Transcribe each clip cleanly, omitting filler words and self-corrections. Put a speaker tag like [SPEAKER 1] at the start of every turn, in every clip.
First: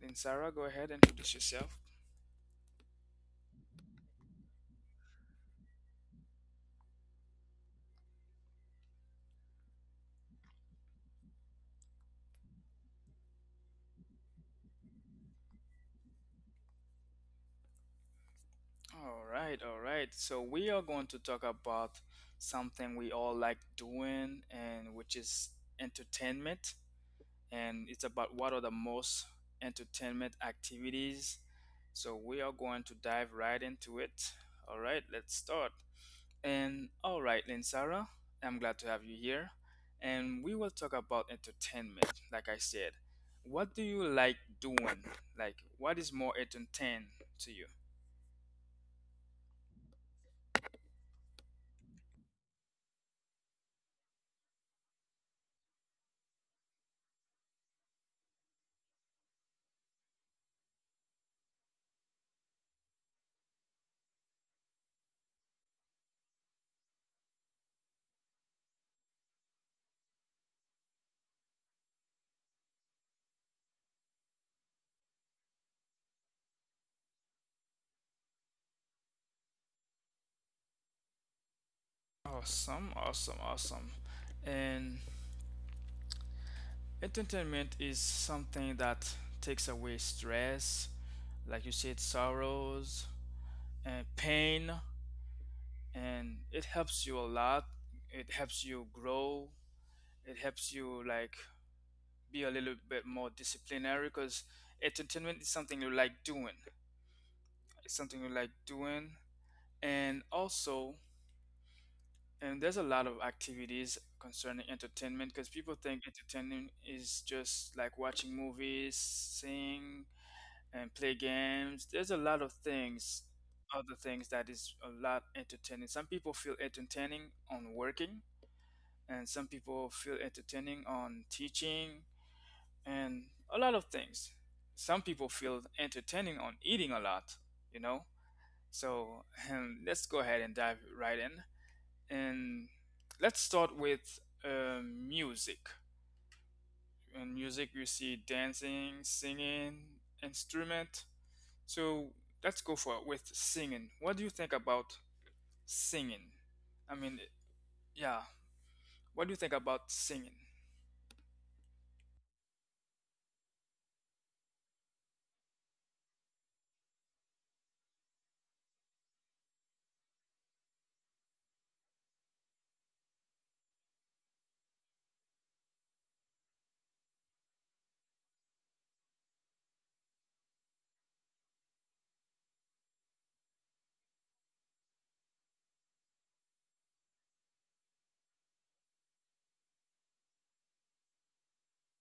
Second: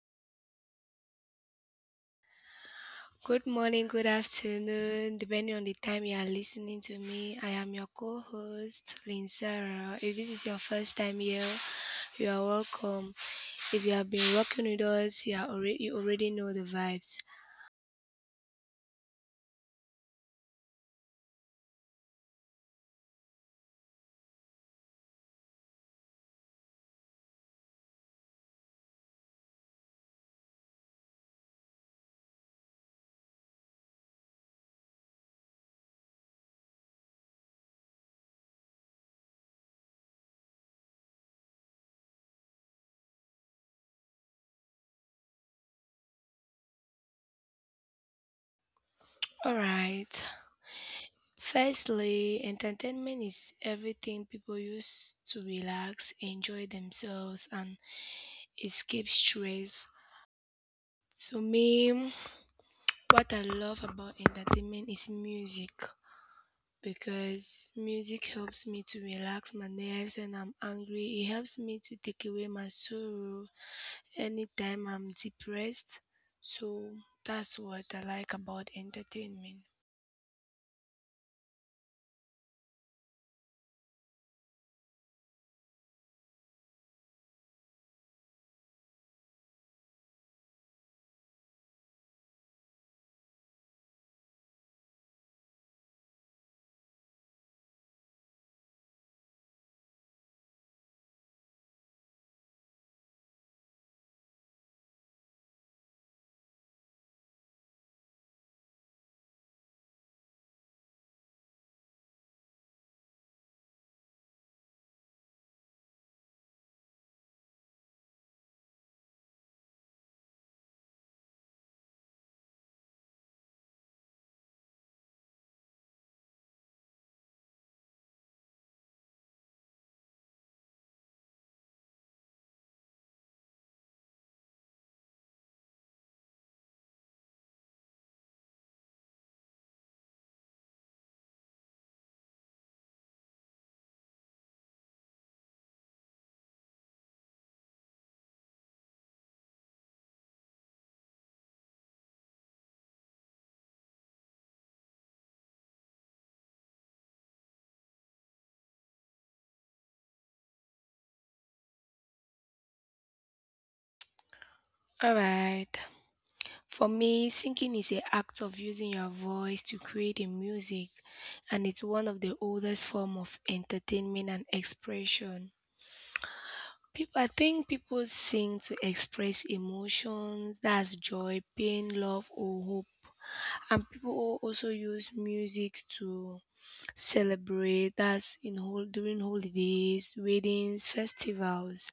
[SPEAKER 1] Linsara, go ahead, introduce yourself.
[SPEAKER 2] Good morning, good afternoon, depending on the time you are listening to me. I am your co host, Lynn Sarah. If this is your first time here, you are welcome. If you have been working with us, you already know the vibes.
[SPEAKER 1] All right, all right. So we are going to talk about something we all like doing, and which is entertainment. And it's about what are the most entertainment activities. So we are going to dive right into it. All right, let's start. And all right, Lynn Sarah, I'm glad to have you here. And we will talk about entertainment, like I said. What do you like doing? Like, what is more entertaining to you?
[SPEAKER 2] Alright, firstly, entertainment is everything people use to relax, enjoy themselves, and escape stress. To me, what I love about entertainment is music, because music helps me to relax my nerves when I'm angry. It helps me to take away my sorrow anytime I'm depressed. So, that's what I like about entertainment.
[SPEAKER 1] Awesome, awesome, awesome. And entertainment is something that takes away stress, like you said, sorrows, and pain, and it helps you a lot. It helps you grow. It helps you like be a little bit more disciplinary because entertainment is something you like doing, it's something you like doing. And also, and there's a lot of activities concerning entertainment, because people think entertainment is just like watching movies, sing and play games. There's a lot of things, other things that is a lot entertaining. Some people feel entertaining on working, and some people feel entertaining on teaching, and a lot of things. Some people feel entertaining on eating a lot, you know? So let's go ahead and dive right in. And let's start with music. In music, you see dancing, singing, instrument. So let's go for it with singing. What do you think about singing? I mean, yeah. What do you think about singing?
[SPEAKER 2] Alright. For me, singing is an act of using your voice to create a music, and it's one of the oldest form of entertainment and expression. I think people sing to express emotions, that's joy, pain, love, or hope. And people also use music to celebrate, that's in whole during holidays, weddings, festivals.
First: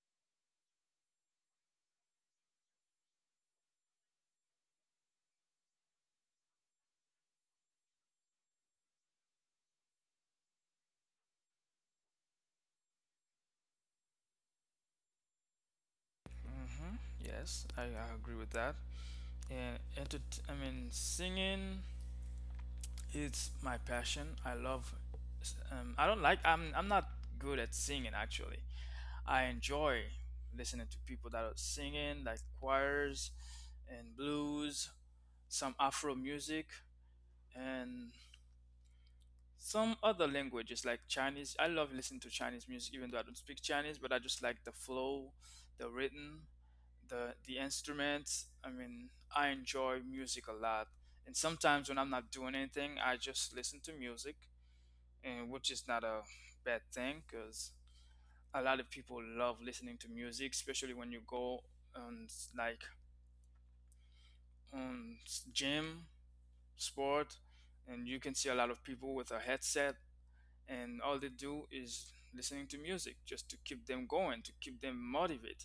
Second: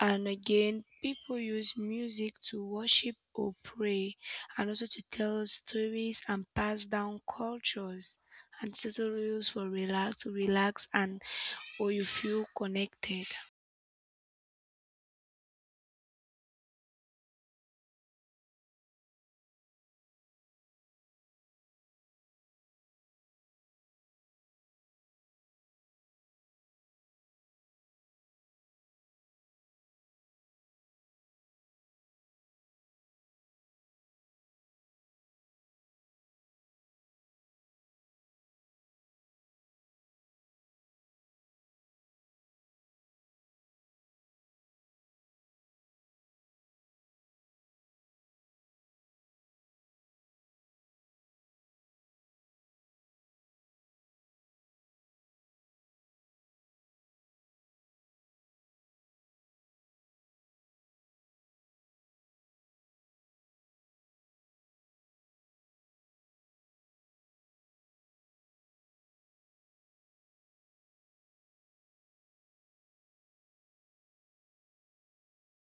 [SPEAKER 2] And again, people use music to worship or pray, and also to tell stories and pass down cultures. And it's also used for relax and or you feel connected.
[SPEAKER 1] Hmm. Yes, I agree with that. And I mean, singing is my passion. I love. I don't like. I'm not good at singing actually. I enjoy listening to people that are singing, like choirs and blues, some Afro music, and some other languages like Chinese. I love listening to Chinese music, even though I don't speak Chinese. But I just like the flow, the rhythm, the instruments. I mean, I enjoy music a lot, and sometimes when I'm not doing anything, I just listen to music, and which is not a bad thing because a lot of people love listening to music, especially when you go on, like, on gym, sport, and you can see a lot of people with a headset, and all they do is listening to music just to keep them going, to keep them motivated.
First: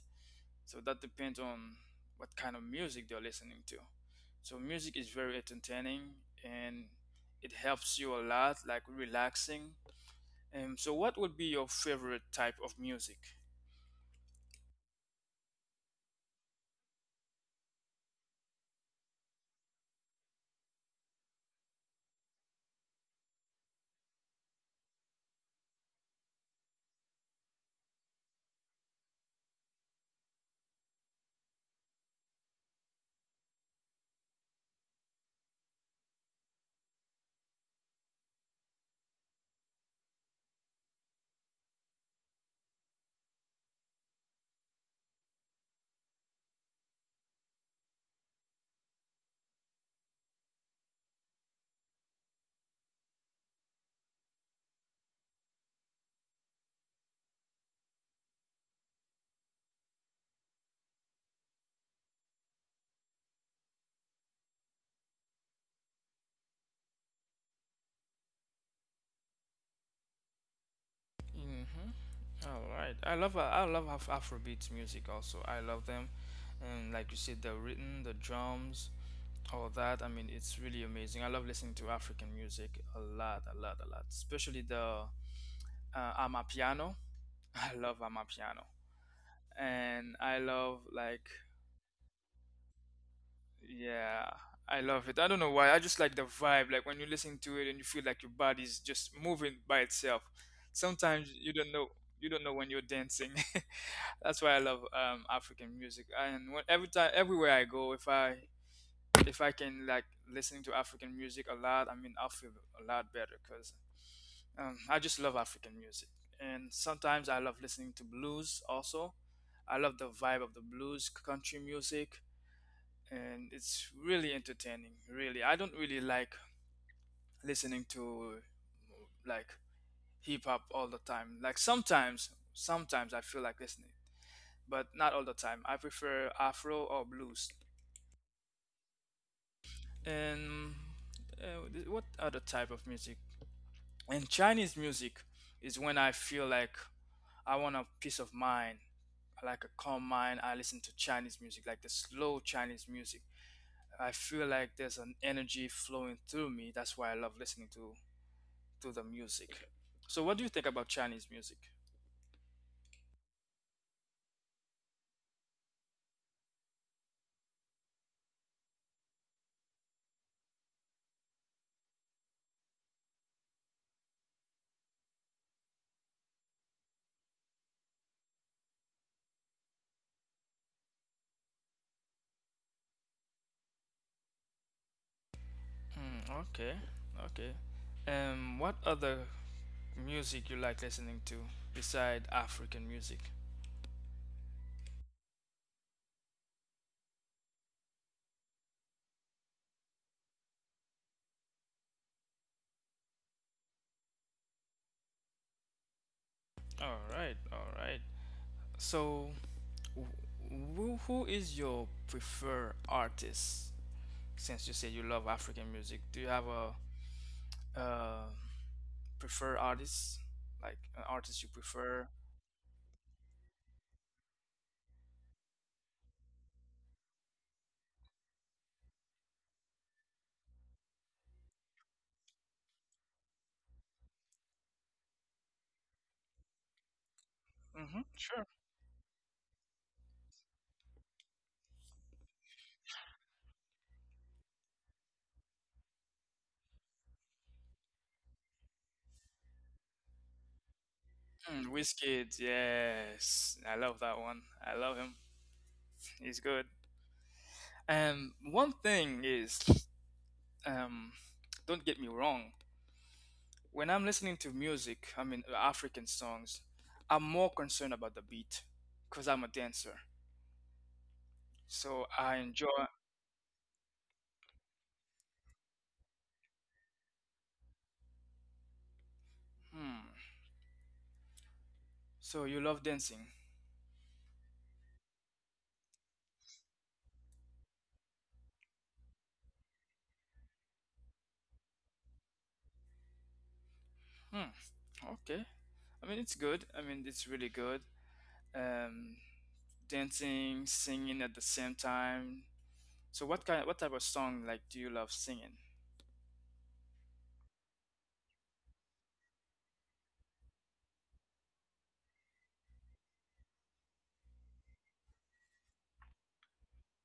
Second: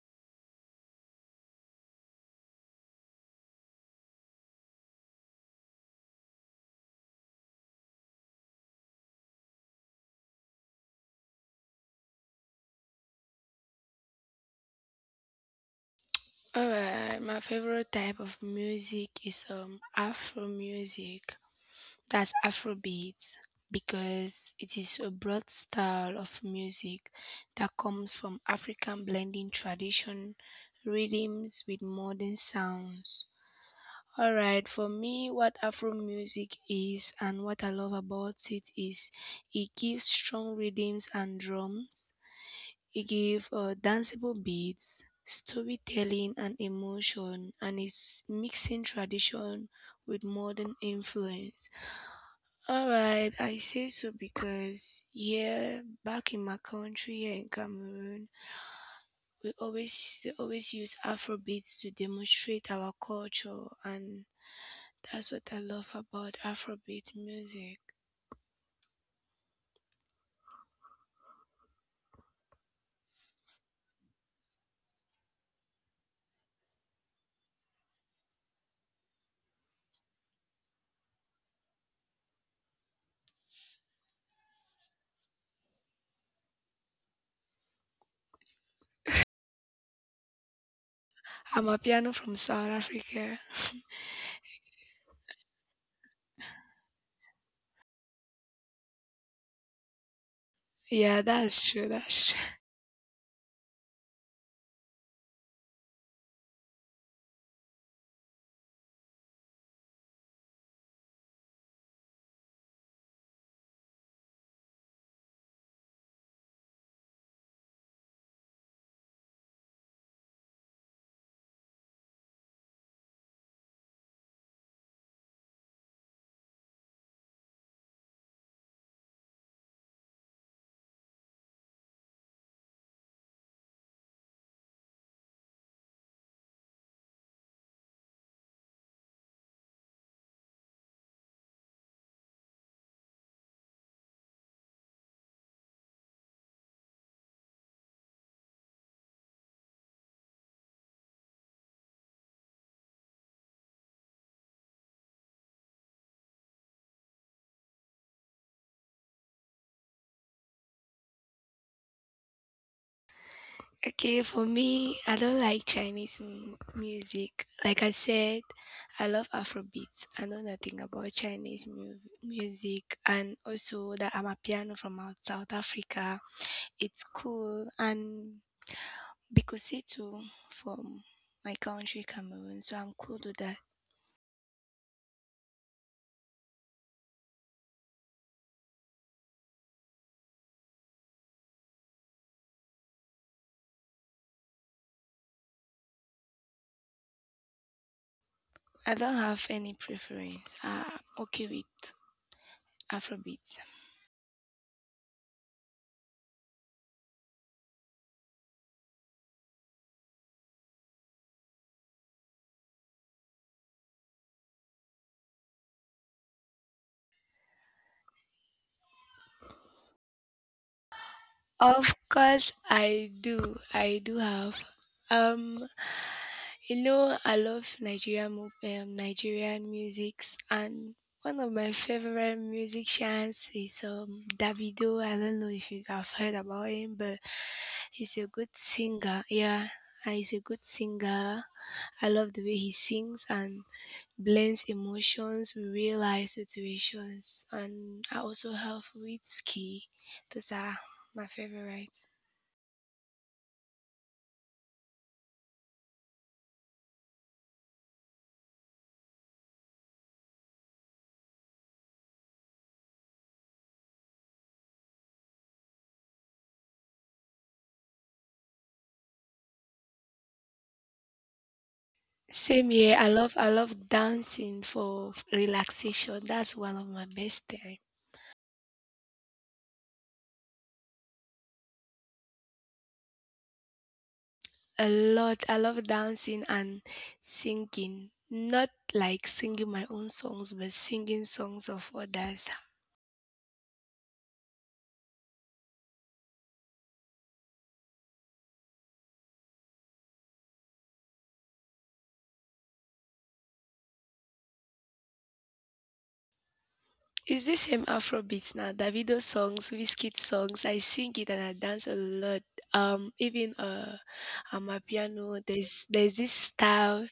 [SPEAKER 1] So that depends on what kind of music they're listening to. So music is very entertaining, and it helps you a lot, like relaxing. And so, what would be your favorite type of music?
[SPEAKER 2] All right, my favorite type of music is afro music. That's Afrobeat, because it is a broad style of music that comes from African blending tradition rhythms with modern sounds. All right, for me, what Afro music is and what I love about it is it gives strong rhythms and drums, it gives danceable beats, storytelling and emotion, and it's mixing tradition with modern influence. All right, I say so because here, back in my country, here in Cameroon, we always they always use Afrobeats to demonstrate our culture, and that's what I love about Afrobeat music.
[SPEAKER 1] Mm-hmm. All right. I love Afrobeat music also. I love them, and like you said, the rhythm, the drums, all that. I mean, it's really amazing. I love listening to African music a lot, a lot, a lot. Especially the Amapiano. I love Amapiano. And I love, like,
[SPEAKER 2] I'm a piano from South Africa.
[SPEAKER 1] yeah, I love it. I don't know why. I just like the vibe. Like when you listen to it and you feel like your body's just moving by itself.
[SPEAKER 2] Yeah,
[SPEAKER 1] Sometimes you
[SPEAKER 2] that's
[SPEAKER 1] don't know
[SPEAKER 2] true.
[SPEAKER 1] you
[SPEAKER 2] That's true.
[SPEAKER 1] don't know when you're dancing. That's why I love African music. And when, every time everywhere I go, if I can, like, listening to African music a lot, I mean, I'll feel a lot better because I just love African music. And sometimes I love listening to blues also. I love the vibe of the blues country music, and it's really entertaining. Really, I don't really like listening to, like, hip hop all the time. Like sometimes, sometimes I feel like listening, but not all the time. I prefer Afro or blues. And what other type of music, and Chinese music, is when I feel like I want a peace of mind, like a calm mind. I listen to Chinese music, like the slow Chinese music. I feel like there's an energy flowing through me. That's why I love listening to the music. So, what do you think about Chinese music?
[SPEAKER 2] Okay, for me, I don't like Chinese music. Like I said, I love Afrobeats. I know nothing about Chinese music, and also that I'm a piano from out South Africa. It's cool, and Bikositu from my country, Cameroon. So I'm cool with that.
[SPEAKER 1] Mm, okay, okay. What other music you like listening to beside African music?
[SPEAKER 2] I don't have any preference. I'm okay with Afrobeats.
[SPEAKER 1] All right, all right. So, who is your preferred artist? Since you said you love African music, do you have a, uh preferred artist? Like an artist you
[SPEAKER 2] Of
[SPEAKER 1] prefer?
[SPEAKER 2] course, I do. I do have. Um, Hello, I love Nigerian musics, and one of my favorite musicians is Davido. I don't know if you have heard about him, but
[SPEAKER 1] Mm-hmm,
[SPEAKER 2] he's a good
[SPEAKER 1] sure.
[SPEAKER 2] singer. Yeah, and he's a good singer. I love the way he sings and blends emotions with real life situations. And I also have Whiskey. Those are my
[SPEAKER 1] Mm,
[SPEAKER 2] favorites.
[SPEAKER 1] Wizkid, yes. I love that one. I love him. He's good. One thing is, um, don't get me wrong. When I'm listening to music, I mean African songs, I'm more concerned about the beat because I'm a dancer. So I
[SPEAKER 2] Same
[SPEAKER 1] enjoy.
[SPEAKER 2] here. I love dancing for relaxation. That's one of my best time.
[SPEAKER 1] Hmm. So you love dancing?
[SPEAKER 2] A lot. I love dancing and singing. Not like singing my own songs, but singing songs of others.
[SPEAKER 1] Hmm. Okay. I mean, it's good. I mean, it's really good. Um, dancing, singing at the same time. So what kind, what type of song, like, do you love singing?
[SPEAKER 2] It's the same Afro beats now. Davido songs, Wizkid songs. I sing it and I dance a lot. Even On my piano, there's this style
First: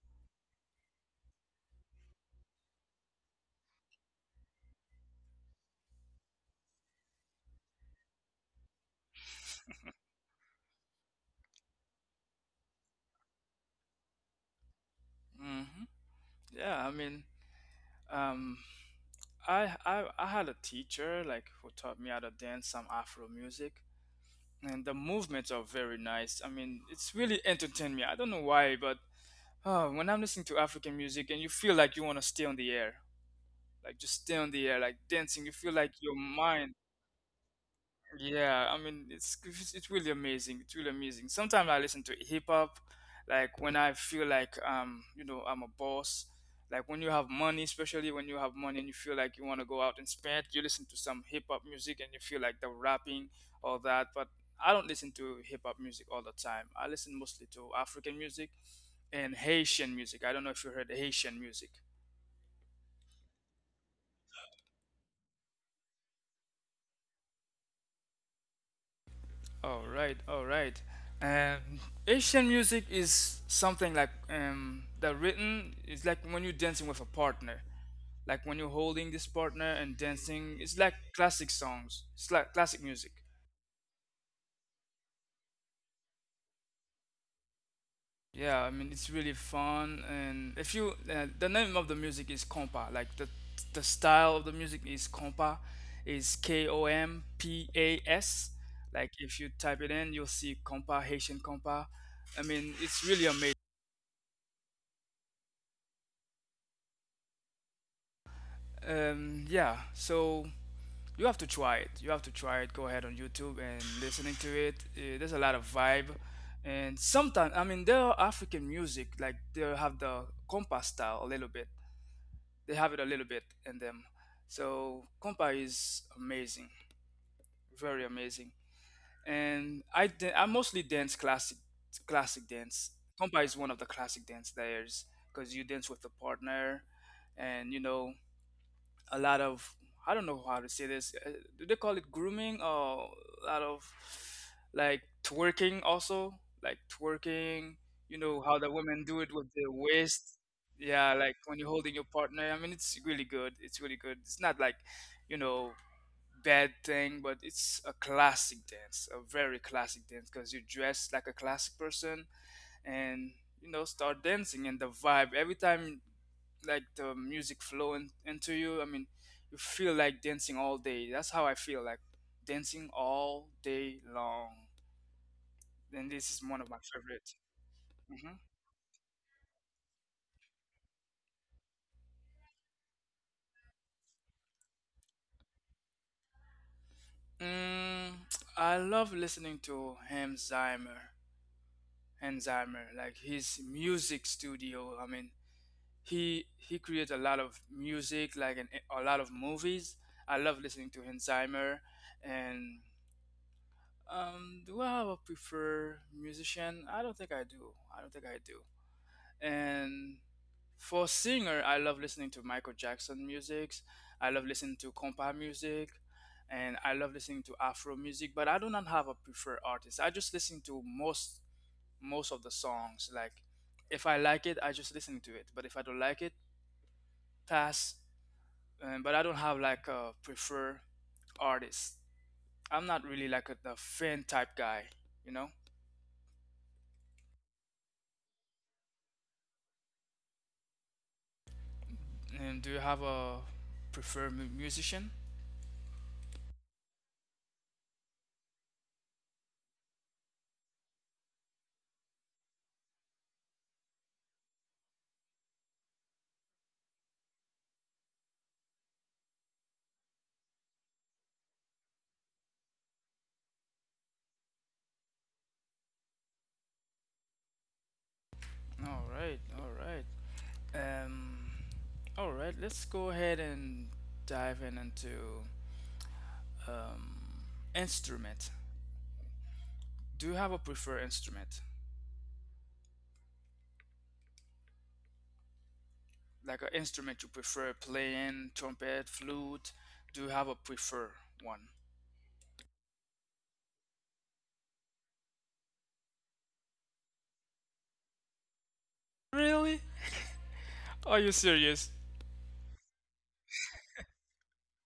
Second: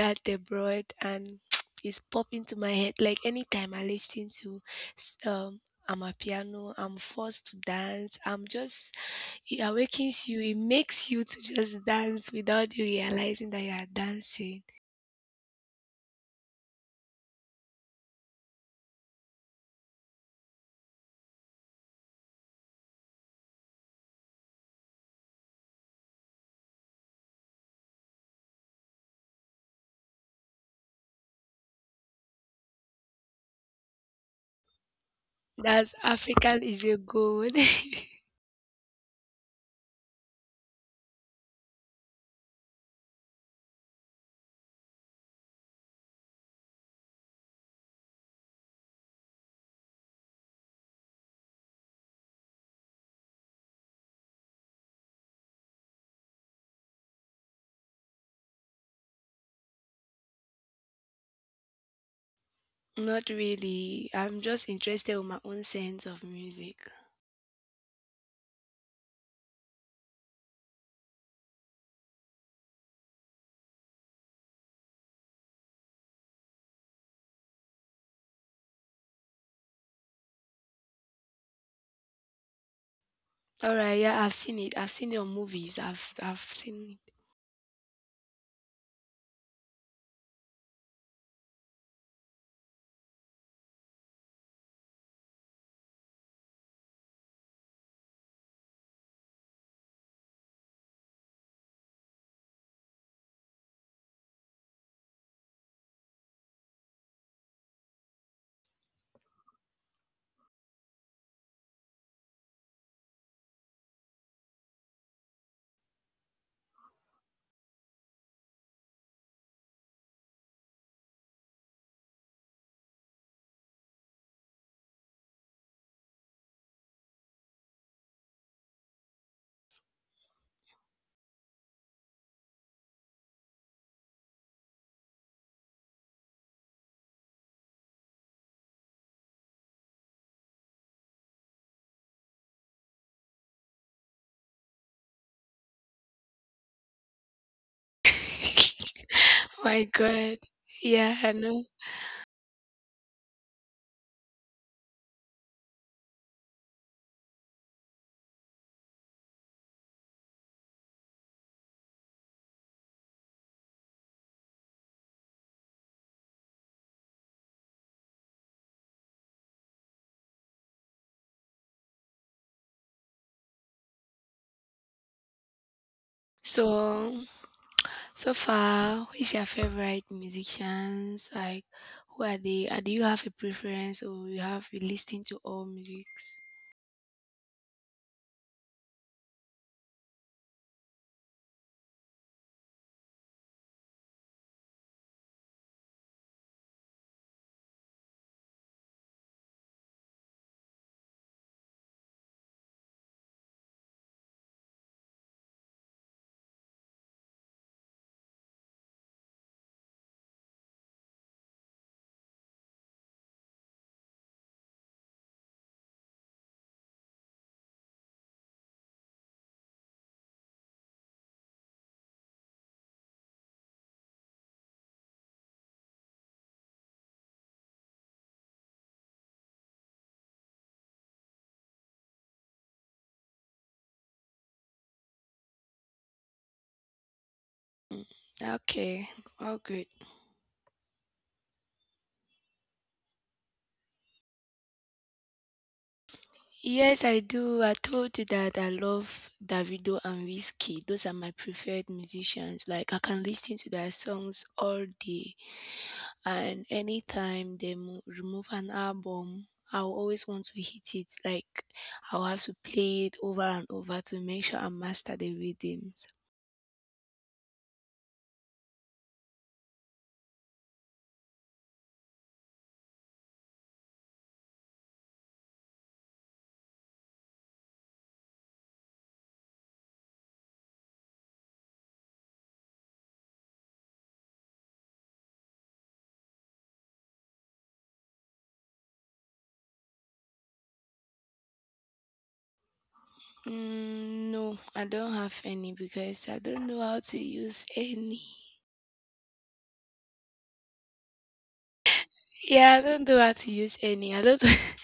[SPEAKER 2] that they brought, and it's popping to my head. Like anytime I listen to s- um, I'm a piano, I'm forced to dance. I'm just It awakens you. It makes you to just dance without you realizing that you are dancing.
[SPEAKER 1] Hmm. Yeah. I mean, um, I had a teacher, like, who taught me how to dance some Afro music, and the movements are very nice. I mean, it's really entertained me. I don't know why, but oh, when I'm listening to African music and you feel like you want to stay on the air, like just stay on the air, like dancing. You feel like
[SPEAKER 2] That's
[SPEAKER 1] your
[SPEAKER 2] African
[SPEAKER 1] mind.
[SPEAKER 2] is a good.
[SPEAKER 1] Yeah, I mean, it's really amazing. It's really amazing. Sometimes I listen to hip hop, like when I feel like I'm a boss. Like when you have money, especially when you have money and you feel like you want to go out and spend, you listen to some hip hop music and you feel like the rapping, all that. But I don't listen to hip hop music all the time. I listen mostly to African music and Haitian music. I don't know if you heard Haitian music.
[SPEAKER 2] Not really. I'm just interested in my own sense of music.
[SPEAKER 1] All right, all right. Um, Asian music is something like, the written is like when you're dancing with a partner, like when you're holding this partner and dancing. It's like classic songs. It's like classic music.
[SPEAKER 2] All right, yeah, I've seen it. I've seen your movies. I've seen
[SPEAKER 1] Yeah, I mean, it's really fun. And if you, the name of the music is compa. Like the style of the music is compa, is KOMPAS. Like if you type it in, you'll see compa, Haitian compa. I mean, it's really amazing. Yeah, so you have to try it. You have to try it. Go ahead on YouTube and listening to it. There's a lot of vibe, and sometimes, I mean, there are African music like they have the compa style a little bit. They have it a little bit in them. So compa is amazing, very amazing. And I mostly dance classic, dance. Compa is one of the classic dance layers because you dance with a partner, and, you know, a lot of, I don't know how to say this. Do they call it grooming or a lot of like twerking also? Like twerking, you know how
[SPEAKER 2] it.
[SPEAKER 1] the women do it with
[SPEAKER 2] Oh
[SPEAKER 1] their
[SPEAKER 2] My God.
[SPEAKER 1] waist. Yeah,
[SPEAKER 2] Yeah, I
[SPEAKER 1] like when
[SPEAKER 2] know.
[SPEAKER 1] you're holding your partner. I mean, it's really good. It's really good. It's not, like, you know, bad thing, but it's a classic dance, a very classic dance because you dress like a classic person and start dancing, and the vibe every time, like the music flowing into you, I mean, you feel like dancing all day. That's how I feel, like dancing all day long, and this is one of my
[SPEAKER 2] So
[SPEAKER 1] favorite.
[SPEAKER 2] so
[SPEAKER 1] Hmm.
[SPEAKER 2] far, who is your favorite musicians? Like who are they? Do you have a preference or you listening to all musics?
[SPEAKER 1] mm, I love listening to Hamzheimer. Like his music studio, I mean, he creates a lot of music, like an, a lot of movies. I love listening to Hamzheimer. And do I have a preferred musician? I don't think I do. I don't think I do. And for singer, I love listening to Michael Jackson music. I love listening to compa music, and I love listening to Afro music. But I do not have a preferred artist. I just listen to most of the songs. Like if I like it, I just listen to it. But if I don't like it, pass. But I don't have like a preferred artist. I'm not really like a fan type guy. You know.
[SPEAKER 2] Okay, all good.
[SPEAKER 1] And do you have a preferred musician?
[SPEAKER 2] Yes, I do. I told you that I love Davido and Whiskey. Those are my preferred musicians. Like I can listen to their songs all day, and anytime they remove an album, I'll always want to hit it. Like I'll have to play it over and over to make sure I master the rhythms.
[SPEAKER 1] All right, all right. Um, all right, let's go ahead and dive in into um, instrument. Do you have a preferred instrument? Like an instrument you prefer playing, trumpet, flute? Do you have a preferred one?
[SPEAKER 2] Mm, no, I don't have any because I don't know how to use any.
[SPEAKER 1] Really? Are you serious?
[SPEAKER 2] Yeah, I don't know how to use any. I don't.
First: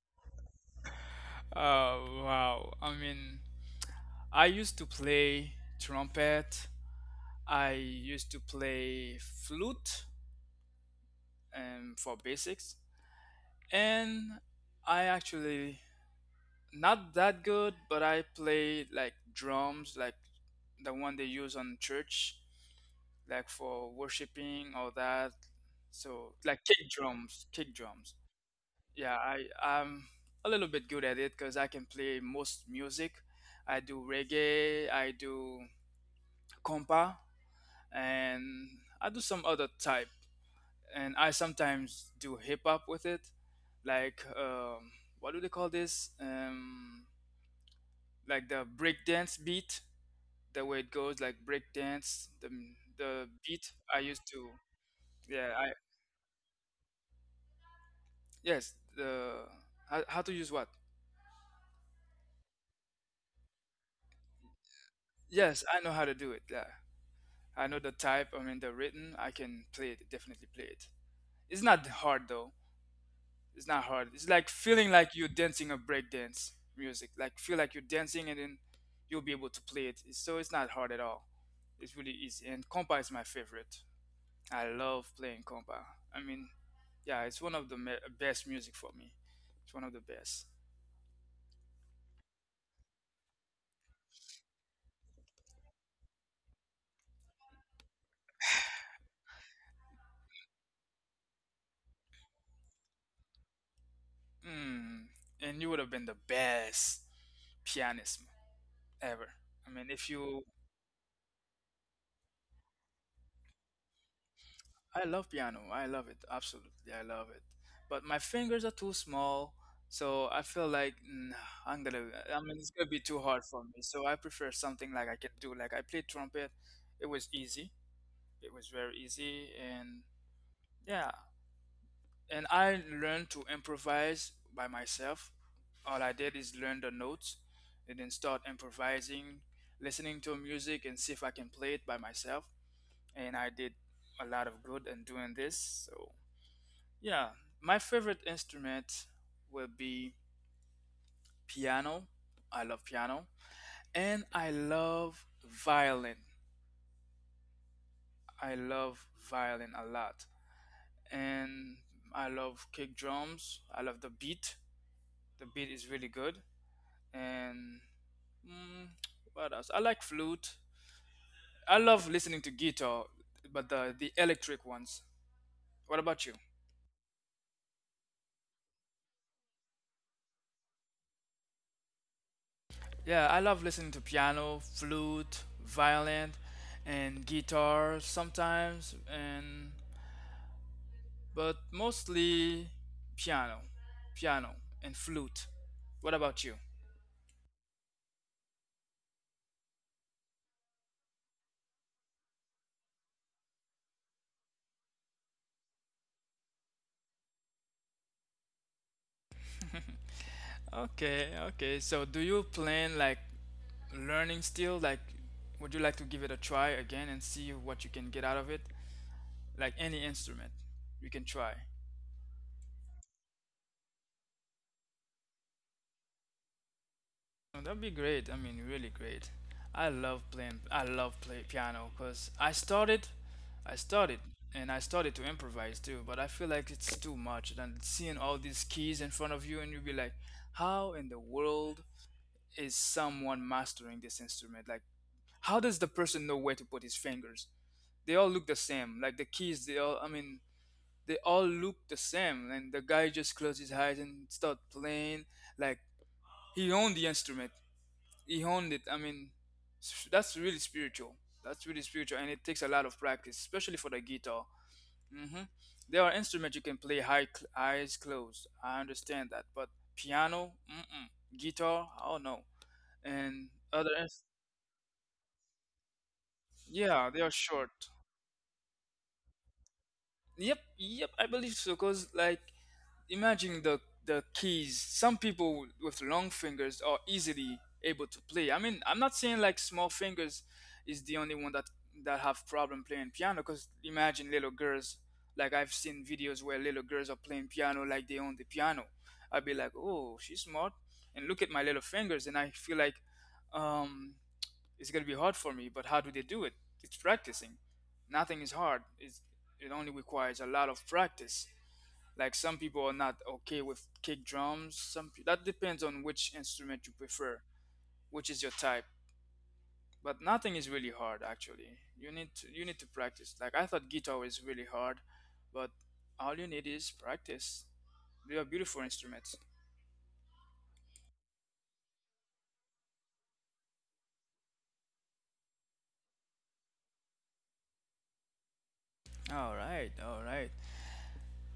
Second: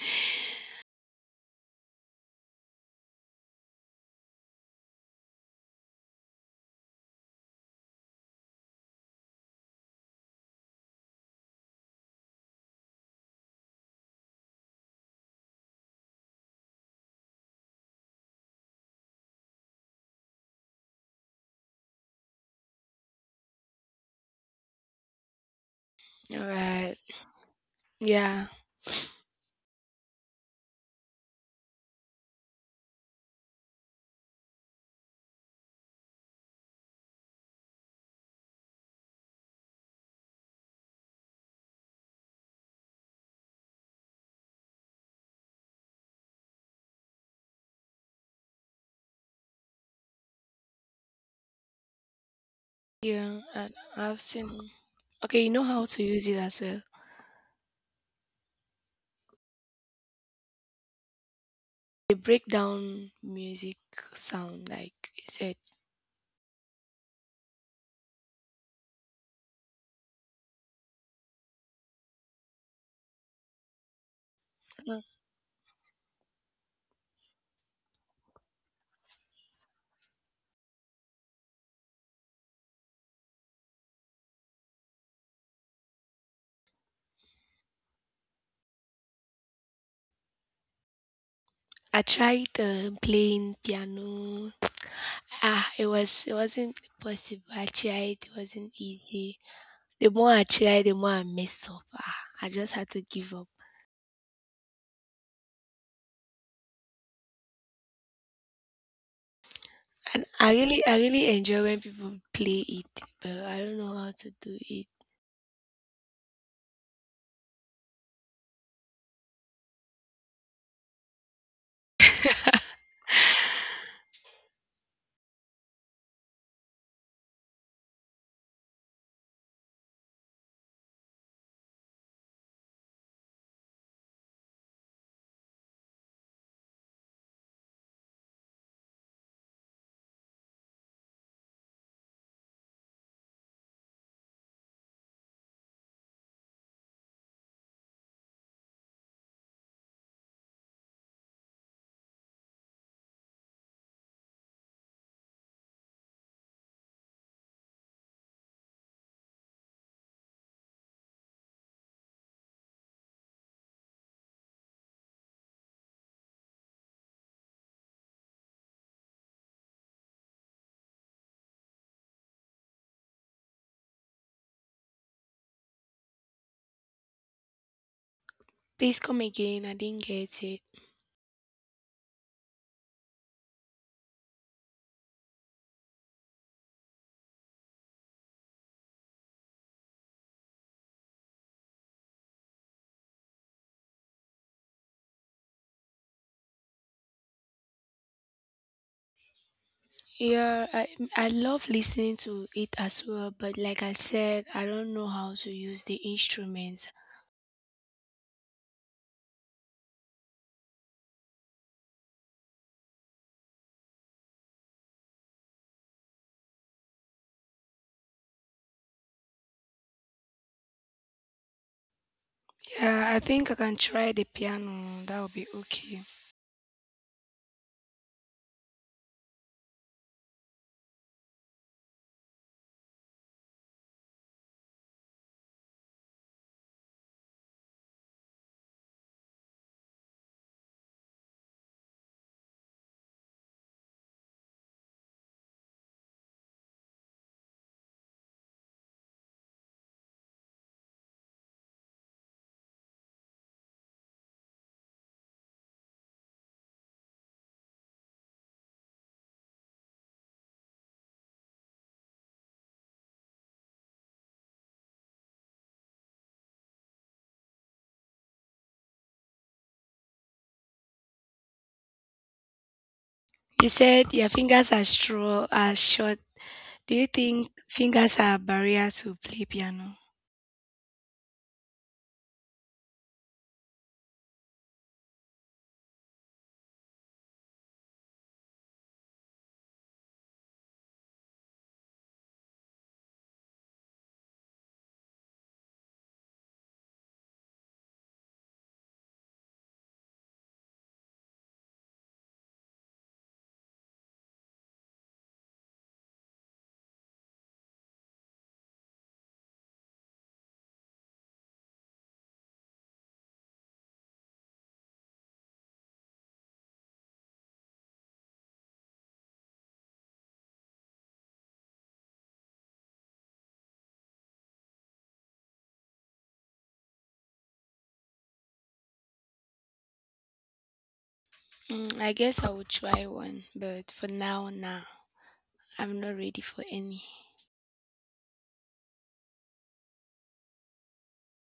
[SPEAKER 1] Oh wow. I mean, I used to play trumpet. I used to play flute for basics. And I actually not that good, but I play like drums, like the one they use on church, like for worshiping all that. So
[SPEAKER 2] All
[SPEAKER 1] like kick
[SPEAKER 2] right.
[SPEAKER 1] drums, kick drums.
[SPEAKER 2] Yeah.
[SPEAKER 1] Yeah, I'm a little bit good at it because I can play most music. I do reggae, I do compa, and I do some other type. And I sometimes do hip hop with it, like what do they call this? Like the breakdance beat, the way it goes, like breakdance, the
[SPEAKER 2] Yeah, and
[SPEAKER 1] beat I
[SPEAKER 2] I've
[SPEAKER 1] used
[SPEAKER 2] seen.
[SPEAKER 1] to.
[SPEAKER 2] Okay, you
[SPEAKER 1] Yeah,
[SPEAKER 2] know
[SPEAKER 1] I
[SPEAKER 2] how to use it as well.
[SPEAKER 1] yes, the how to use what?
[SPEAKER 2] They break down music sound, like you said.
[SPEAKER 1] Yes, I know how to do it. Yeah, I know the type. I mean the written. I can play it. Definitely play it. It's not hard though. It's not hard. It's like feeling
[SPEAKER 2] Mhm.
[SPEAKER 1] like you're dancing a breakdance music. Like feel like you're dancing and then you'll be able to play it. So it's not hard at all. It's really easy. And compa is my favorite. I love playing compa. I mean, yeah, it's one of the best music for me. It's one of the best.
[SPEAKER 2] I tried playing piano. Ah, it was it wasn't possible. I tried. It wasn't easy. The more I tried, the more I messed up. Ah, I just had to give up.
[SPEAKER 1] Mm. And you would have been the best pianist ever. I mean, if
[SPEAKER 2] And
[SPEAKER 1] you.
[SPEAKER 2] I really enjoy when people play it, but I don't know how to do it.
[SPEAKER 1] I love piano. I love it. Absolutely. I love it. But my fingers are too small. So I feel like I'm gonna, I mean, it's gonna be too hard for me. So I prefer something like I can do. Like I played trumpet. It was easy. It was very easy. And yeah. And I learned to improvise by myself. All I did is learn the notes and then start improvising, listening to music and see if I can play it by myself. And I did a lot of good in doing this. So yeah, my favorite instrument will be piano. I love piano. And I love violin. I love violin a lot. And I love kick drums. I love the beat. The beat is really good. And mm, what else? I like flute. I love listening to guitar, but the electric ones. What about you?
[SPEAKER 2] Please come again. I didn't get it.
[SPEAKER 1] Yeah, I love listening to piano, flute, violin, and guitar sometimes, and but mostly piano, piano and flute. What about you?
[SPEAKER 2] Yeah, I love listening to it as well, but like I said, I don't know how to use the instruments.
[SPEAKER 1] Okay, okay. So do you plan like learning still? Like, would you like to give it a try again and see what you can get out of it? Like any instrument, you can try.
[SPEAKER 2] Yeah, I think I can try the piano. That would be okay.
[SPEAKER 1] Oh, that'd be great. I mean, really great. I love playing. I love play piano because I started, and I started to improvise too. But I feel like it's too much. And seeing all these keys in front of you, and you'll be like, "How in the world is someone mastering this instrument? Like, how does the person know where to put his fingers? They all look the same. Like the keys, they all. I mean, they all look the same. And the guy just closed his eyes and start playing. Like he owned the instrument, he owned it. I mean, that's really spiritual. That's really spiritual, and it takes a lot of practice, especially for the guitar. hmm There are instruments you can play high, eyes closed. I understand that, but piano, mm-mm. Guitar, oh no, and
[SPEAKER 2] You
[SPEAKER 1] other,
[SPEAKER 2] said your fingers are short. Do you
[SPEAKER 1] yeah, they are
[SPEAKER 2] think
[SPEAKER 1] short.
[SPEAKER 2] fingers are a barrier to play piano?
[SPEAKER 1] Yep, yep, I believe so. Cause like imagine the keys. Some people with long fingers are easily able to play. I mean, I'm not saying like small fingers is the only one that have problem playing piano. Cause imagine little girls. Like I've seen videos where little girls are playing piano like they own the piano. I'd be like, oh, she's smart, and look at my little fingers, and I feel like um, it's gonna be hard for me. But how do they do it? It's practicing. Nothing is hard. It only requires a lot of practice. Like some people are not okay with kick drums. That depends on which instrument you prefer, which is your type. But nothing is really hard actually. You need to practice. Like I thought guitar was really hard, but all you need is practice. They are beautiful instruments.
[SPEAKER 2] Mm, I guess I will try one, but for now, nah, I'm not ready for any.
[SPEAKER 1] All right, all right.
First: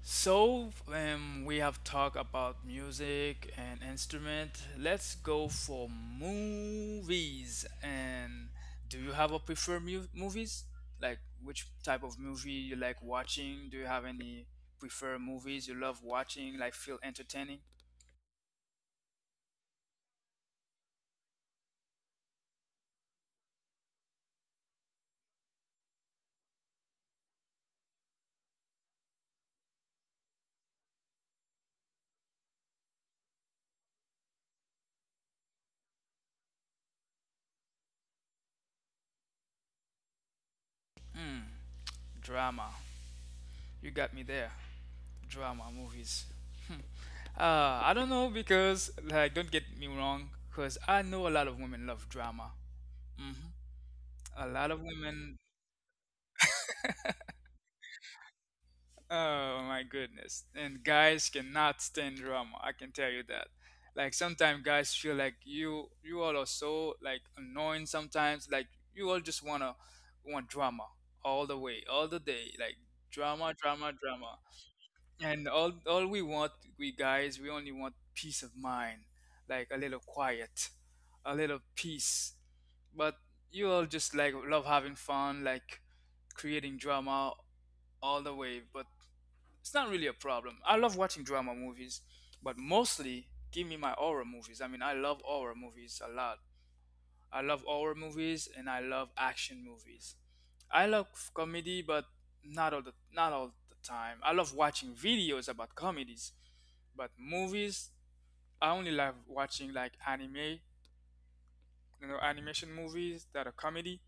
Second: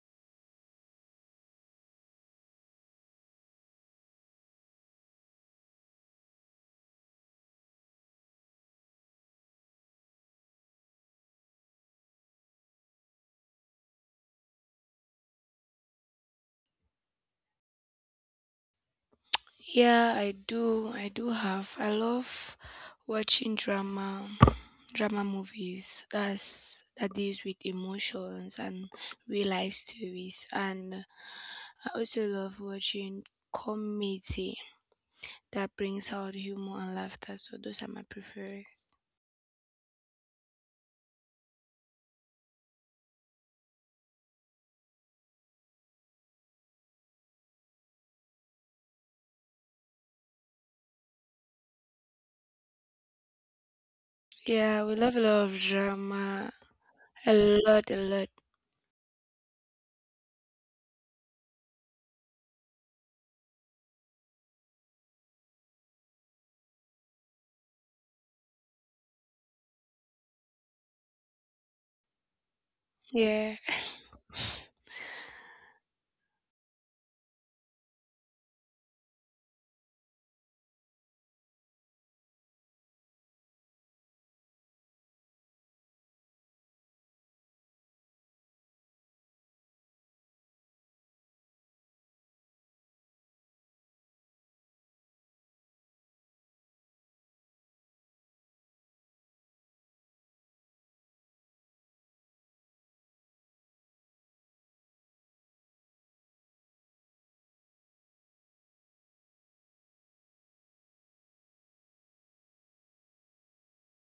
[SPEAKER 1] So, we have talked about music and instrument. Let's go for movies. And do you have a preferred movies? Like which type of movie you like watching? Do you have any preferred movies you love watching? Like feel entertaining?
[SPEAKER 2] Yeah, I do. I do have. I love watching drama movies. That's that deals with emotions and real life stories. And I also love watching comedy that brings out humor and laughter. So those are my preference.
[SPEAKER 1] Hmm, drama. You got me there. Drama movies. Hmm. I don't know because like don't get me wrong, because I know a lot of women love drama. A lot of
[SPEAKER 2] Yeah, we love a
[SPEAKER 1] women.
[SPEAKER 2] lot of drama. A lot, a lot.
[SPEAKER 1] Oh my goodness. And guys cannot stand drama. I can tell you that. Like sometimes guys feel like you all are so like annoying sometimes. Like you all just wanna want drama all the way, all the day. Like drama,
[SPEAKER 2] Yeah.
[SPEAKER 1] drama, drama. And all we want, we guys, we only want peace of mind. Like a little quiet, a little peace. But you all just like love having fun, like creating drama all the way. But it's not really a problem. I love watching drama movies, but mostly give me my horror movies. I mean, I love horror movies a lot. I love horror movies and I love action movies. I love comedy, but not all the time. I love watching videos about comedies, but movies I only love watching like anime, animation movies that are comedy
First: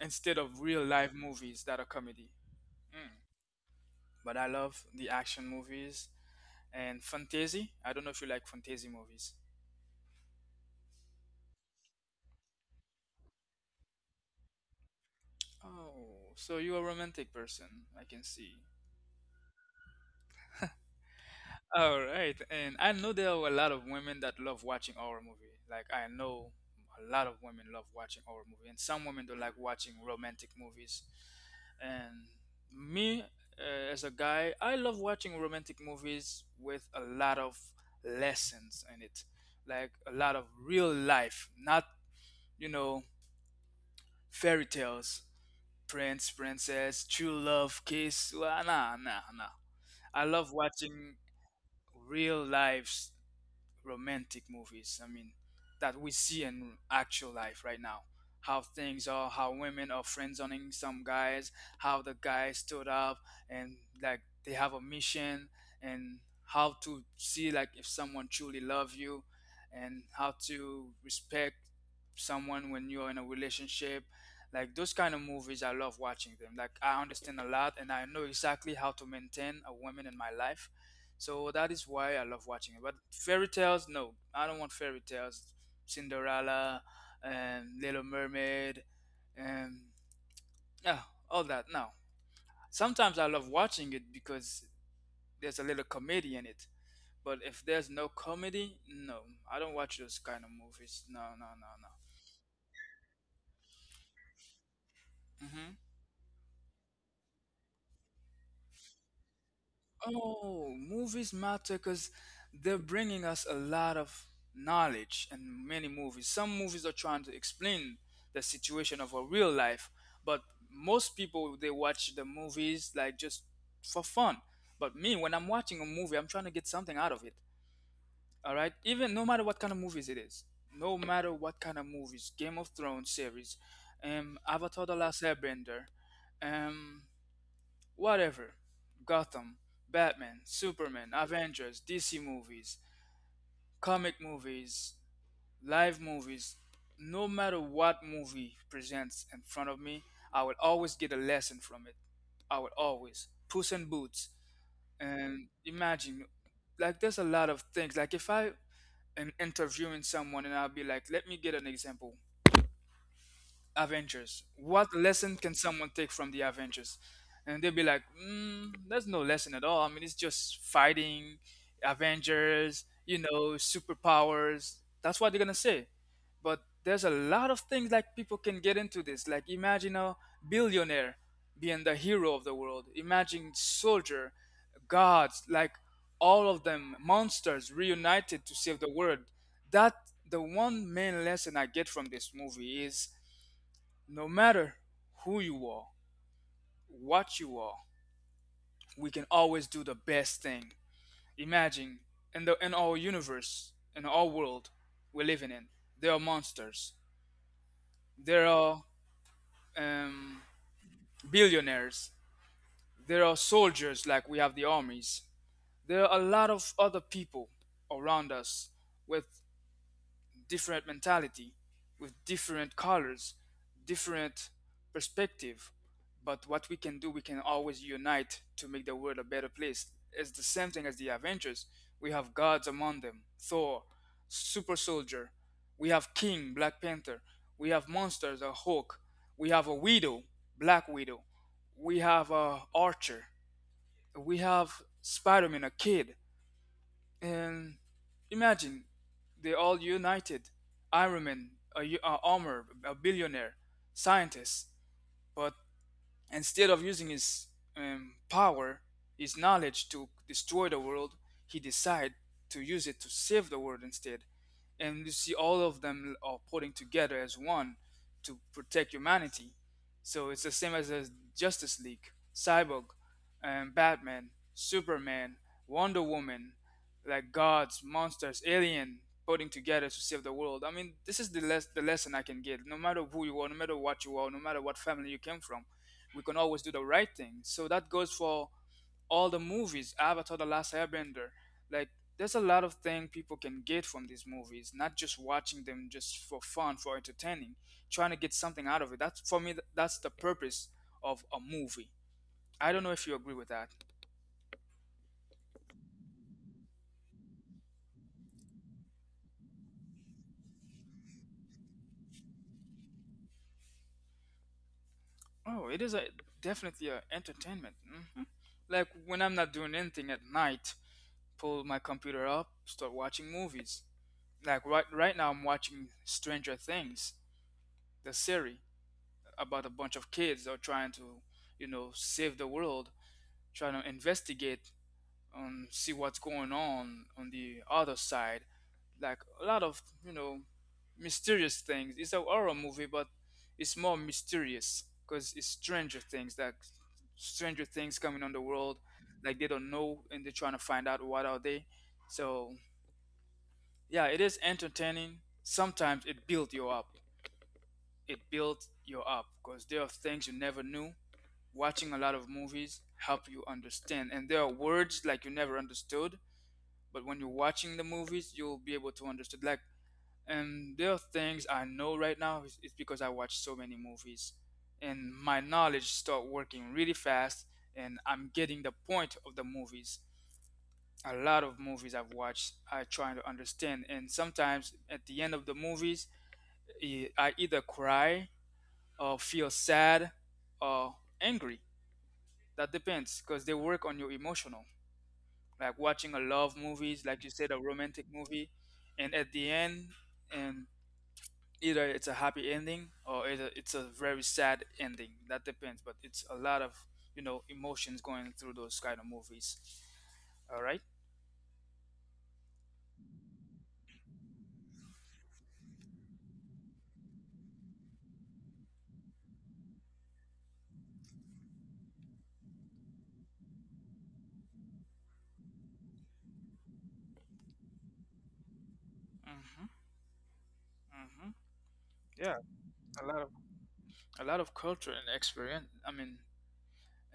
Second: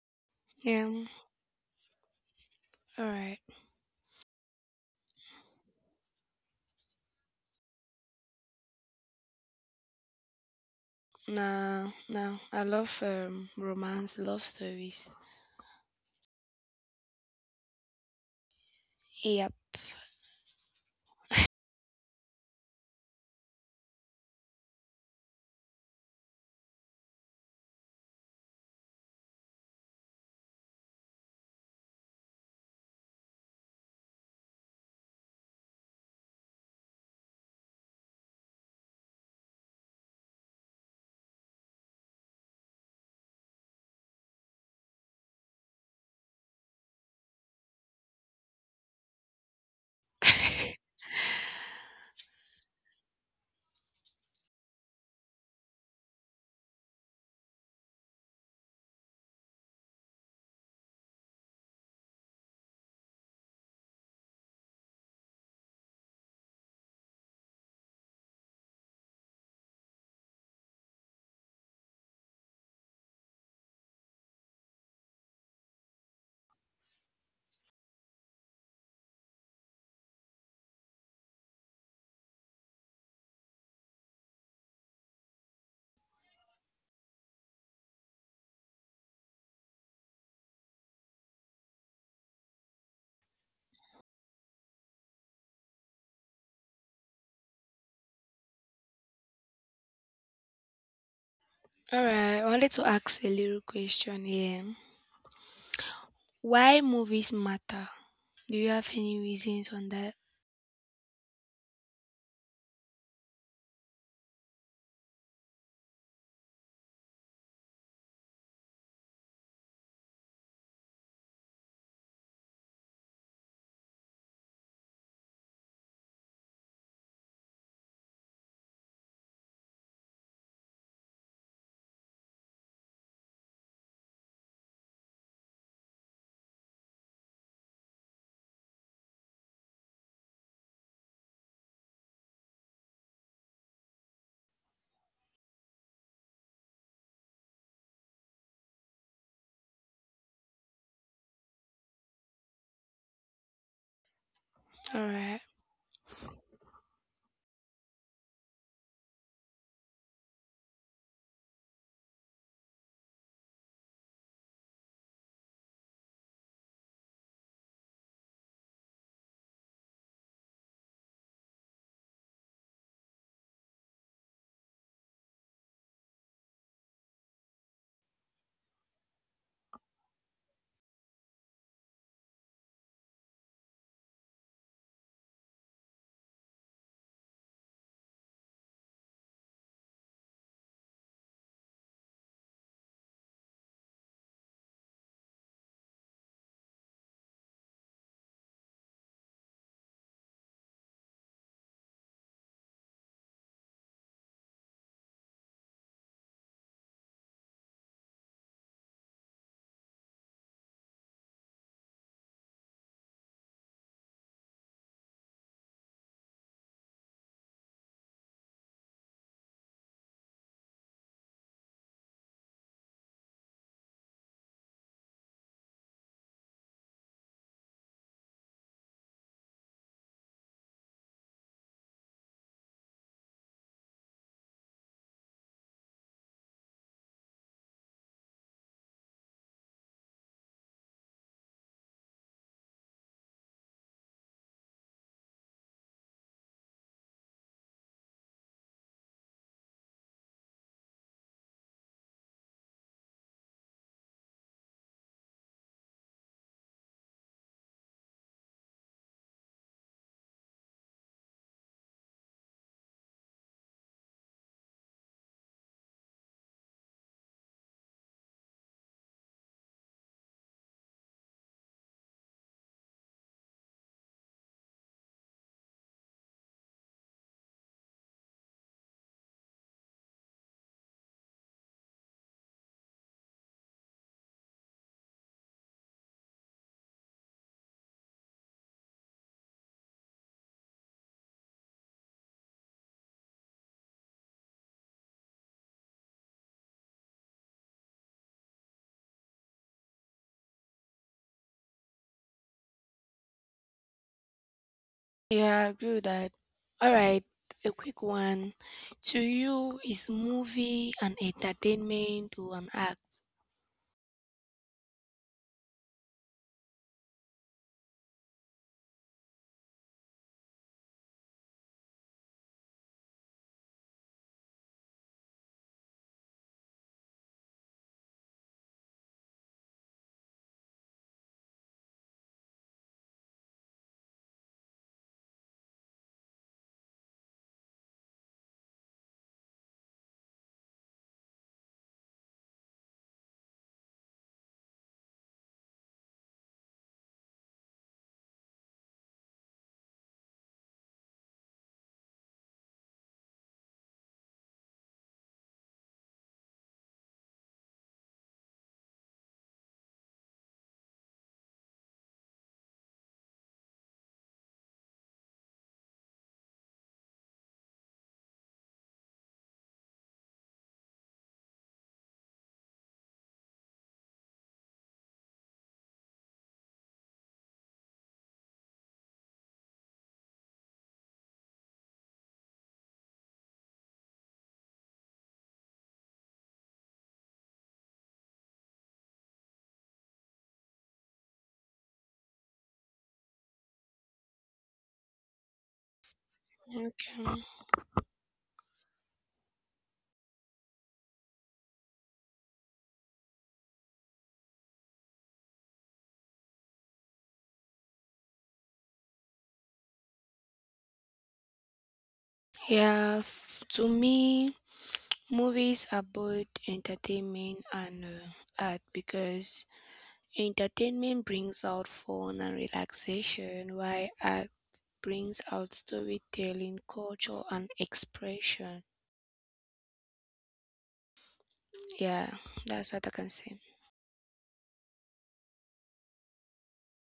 [SPEAKER 1] instead of real
[SPEAKER 2] Yeah.
[SPEAKER 1] life movies that are comedy.
[SPEAKER 2] All
[SPEAKER 1] Mm.
[SPEAKER 2] right.
[SPEAKER 1] But I love the action movies and fantasy. I don't know if you like fantasy movies.
[SPEAKER 2] Now I love romance, love stories.
[SPEAKER 1] Oh, so you're a romantic person, I can see.
[SPEAKER 2] Yep.
[SPEAKER 1] All right, and I know there are a lot of women that love watching horror movie. Like I know a lot of women love watching horror movie, and some women don't like watching romantic movies. And me, as a guy, I love watching romantic movies with a lot of lessons in it, like a lot of real life, not you know fairy tales. Prince, Princess, True Love, Kiss. Well, nah, nah, nah. I love watching real lives romantic movies. I mean, that we see in actual life right now. How things are, how women are friend zoning some guys, how the guys stood up and like they have a mission, and how to see like if someone truly love you, and how to respect someone when you're in a relationship. Like those kind of movies, I love watching them. Like I understand a lot, and I know exactly how to maintain a woman in my life, so that is why I love watching it. But fairy tales, no, I don't want fairy tales. Cinderella and Little Mermaid and yeah, all that. No, sometimes I love watching it because there's a little comedy in it. But if there's no comedy, no, I don't watch those kind of movies. No, no, no, no.
[SPEAKER 2] All right, I wanted to ask a little question here.
[SPEAKER 1] Mm-hmm.
[SPEAKER 2] Why movies matter? Do you have any reasons on that?
[SPEAKER 1] Oh, movies matter because they're bringing us a lot of knowledge, and many movies, some movies are trying to explain the situation of a real life, but most people they watch the movies like just for fun. But me, when I'm watching a movie, I'm trying to get something out of it. All right, even no matter what kind of movies it is, no matter what kind of movies, Game of Thrones series, Avatar: The Last Airbender, um, whatever. Gotham, Batman, Superman, Avengers, DC movies, comic movies, live movies, no matter what movie presents in front of me, I will always get a lesson from it. I will always. Puss in Boots.
[SPEAKER 2] All right.
[SPEAKER 1] And imagine, like, there's a lot of things. Like, if I am interviewing someone and I'll be like, let me get an example. Avengers. What lesson can someone take from the Avengers? And they'll be like, there's no lesson at all. I mean, it's just fighting, Avengers, superpowers. That's what they're gonna say. But there's a lot of things like people can get into this. Like imagine a billionaire being the hero of the world. Imagine soldier, gods, like all of them, monsters reunited to save the world. That the one main lesson I get from this movie is no matter who you are, what you are, we can always do the best thing. Imagine in our universe, in our world we're living in, there are monsters. There are um, billionaires. There are soldiers, like we have the armies. There are a lot of other people around us with different mentality, with different colors, different perspective. But what we can do, we can always unite to make the world a better place. It's the same thing as the Avengers. We have gods among them Thor, Super Soldier. We have King, Black Panther. We have monsters, a Hulk. We have a Widow, Black Widow. We have a Archer. We have Spider Man, a kid. And imagine they all united. Iron Man, a armor, a billionaire, scientists. But instead of using his power, his knowledge to destroy the world, he decided to use it to save the world instead. And you see, all of them are putting together as one to protect humanity. So it's the same as the Justice League, Cyborg, Batman, Superman, Wonder Woman, like gods, monsters, alien, putting together to save the world. I mean, this is the lesson I can get. No matter who you are, no matter what you are, no matter what family you came from, we can always do the right thing. So that goes for all the movies, Avatar, The Last Airbender. Like, there's a lot of things people can get from these movies, not just watching them just for fun, for entertaining, trying to get something out of it. That's for me. That's the purpose of a movie. I don't know if you agree with that.
[SPEAKER 2] Yeah, I agree with that. All right, a quick one. To you, is movie an entertainment or an act?
[SPEAKER 1] Oh, it is a definitely a entertainment. Hmm. Like when I'm not doing anything at night, pull my computer up, start watching movies. Like right now, I'm watching Stranger Things, the series. About a bunch of kids that are trying to, save the world, trying to investigate and see what's going on the other side. Like a lot of, mysterious things. It's a horror movie, but it's more mysterious because it's stranger things, like stranger things coming on the world, like they don't know and they're trying to find out what are they. So yeah, it is entertaining. Sometimes it builds you up. It builds you up because there are things you never knew. Watching a lot of movies help you understand, and there are words like you never understood, but when you're watching the movies you'll be able to understand. Like, and there are things I know right now is it's because I watch so many movies, and my knowledge start working really fast, and I'm getting the point of the movies. A lot of movies I've watched I try to understand, and sometimes at the end of the movies, I either cry, or feel sad, or angry. That depends, because they work on your emotional, like watching a love movies, like you
[SPEAKER 2] Okay.
[SPEAKER 1] said, a romantic movie, and at the end, and either it's a happy ending or either it's a very sad ending. That depends, but it's a lot of emotions going through those kind of movies. All right.
[SPEAKER 2] To me, movies are both entertainment and art, because entertainment brings out fun and relaxation, while art brings out storytelling, culture, and expression.
[SPEAKER 1] Mm-hmm. Mm-hmm.
[SPEAKER 2] Yeah,
[SPEAKER 1] Yeah,
[SPEAKER 2] that's
[SPEAKER 1] a
[SPEAKER 2] what I
[SPEAKER 1] lot of
[SPEAKER 2] can say.
[SPEAKER 1] a lot of culture and experience. I mean,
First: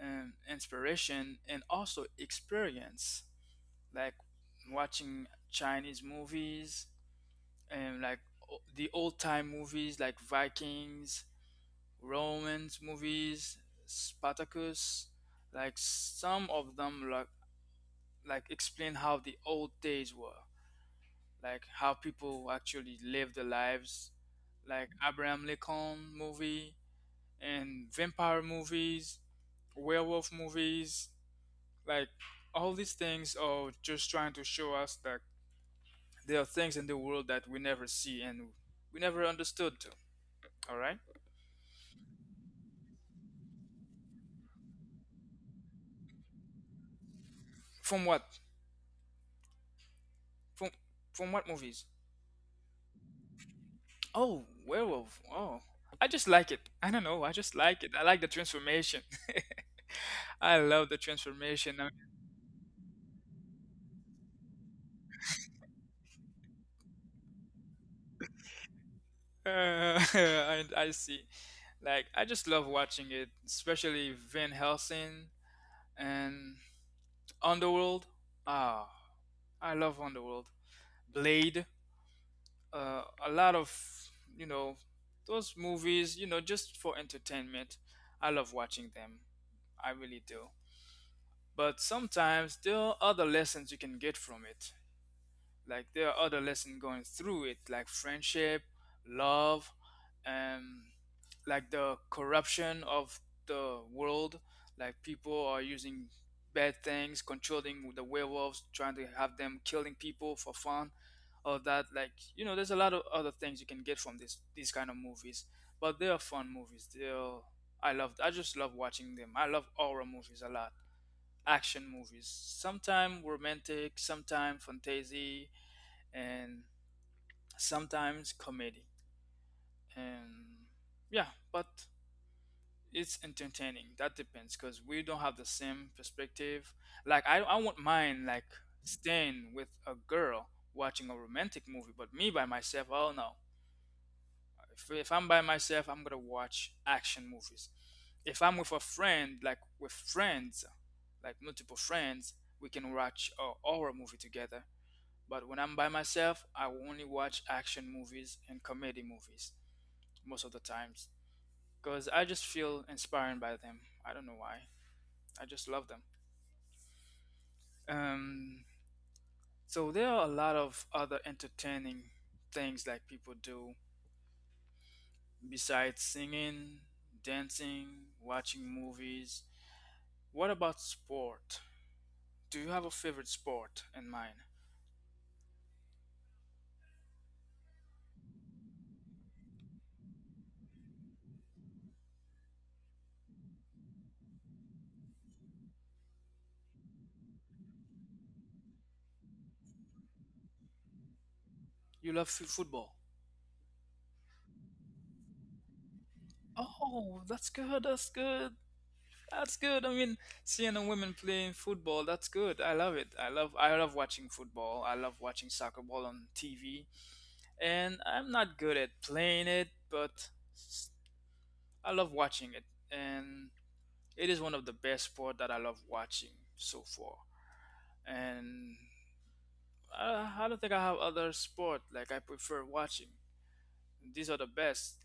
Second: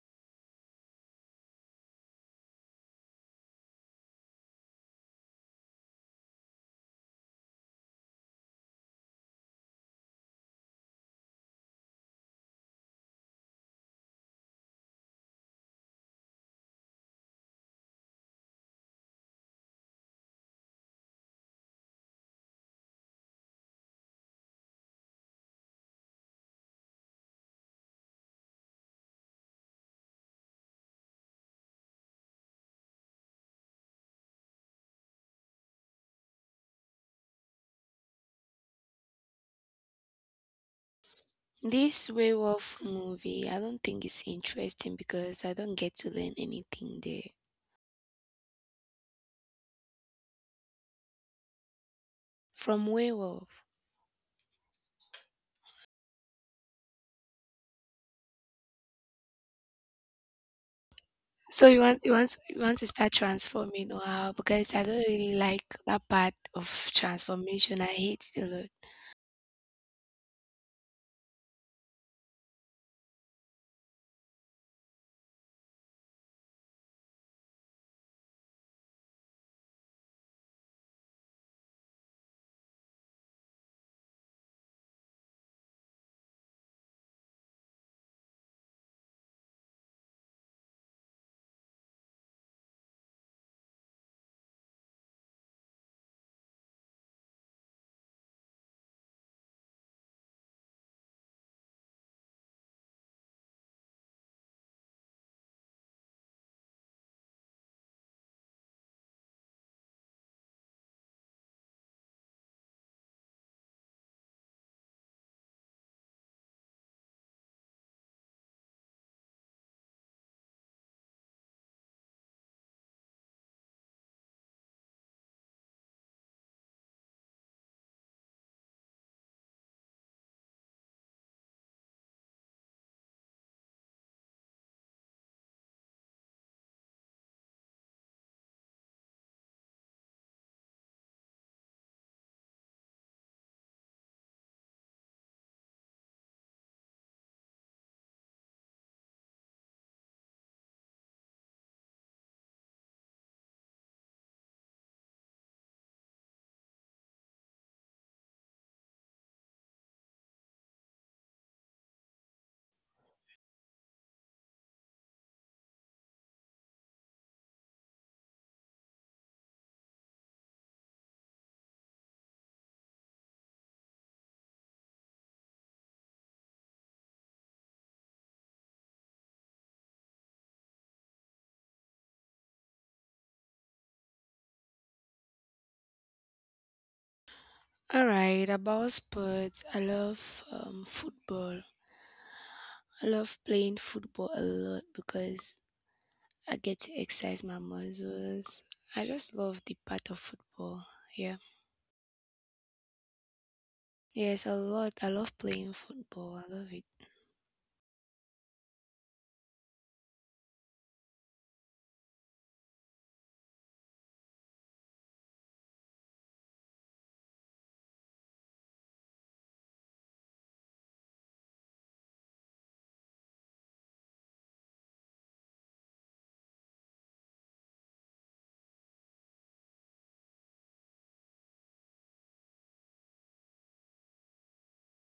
[SPEAKER 1] inspiration and also experience, like watching Chinese movies, and like the old time movies like Vikings, Romans movies, Spartacus, like some of them like explain how the old days were, like how people actually lived their lives, like Abraham Lincoln movie and vampire movies, werewolf movies, like all these things are just trying to show us that there are things in the world that we never see and we never understood. All right.
[SPEAKER 2] This way of movie, I don't think it's interesting because I don't get to learn anything there
[SPEAKER 1] From what? From from what movies?
[SPEAKER 2] from way of.
[SPEAKER 1] Oh, werewolf. Oh, I just like it. I don't know. I just like it. I like the transformation. I love the
[SPEAKER 2] So
[SPEAKER 1] transformation. I
[SPEAKER 2] you want to start transforming or how? Because I don't really like that part of transformation. I hate it a lot.
[SPEAKER 1] Uh, and I see. Like I just love watching it, especially Van Helsing and Underworld. Ah, I love Underworld. Blade. A lot of you know those movies. You know, just for entertainment. I love watching them. I really do. But sometimes there are other lessons you can get from it, like there are other lessons going through it, like friendship, love, um like the corruption of the world, like people are using bad things, controlling the werewolves, trying to have them killing people for fun, all that, like, there's a lot of other things you can get from this these kind of movies. But they are fun movies. They're, I love, I just love watching them. I love horror movies a lot, action movies. Sometimes romantic, sometimes fantasy, and sometimes comedy. And yeah, but it's entertaining. That depends because we don't have the same perspective. Like I won't mind like staying with a girl watching a romantic movie, but me by myself, oh no. If I'm by myself, I'm gonna watch action movies. If I'm with a friend, like with friends, like multiple friends, we can watch a horror movie together. But when I'm by myself, I will only watch action movies and comedy movies most of the times, because I just feel inspired by them. I don't know why. I just love them. Um, so there are a lot of other entertaining things like people do, besides singing, dancing, watching movies. What about sport? Do you have a favorite sport in mind?
[SPEAKER 2] All right, about sports, I love football. I love playing football a lot because I get to exercise my muscles. I just love the part of football. Yeah.
[SPEAKER 1] You love football.
[SPEAKER 2] Yes, a lot. I love playing football. I love it.
[SPEAKER 1] Oh, that's good. That's good. That's good. I mean, seeing a women playing football, that's good. I love it. I love watching football. I love watching soccer ball on TV. And I'm not good at playing it, but s- I love watching it. And it is one of the best sport that I love watching so far. And I don't think I have other sport like I prefer watching. These are the best.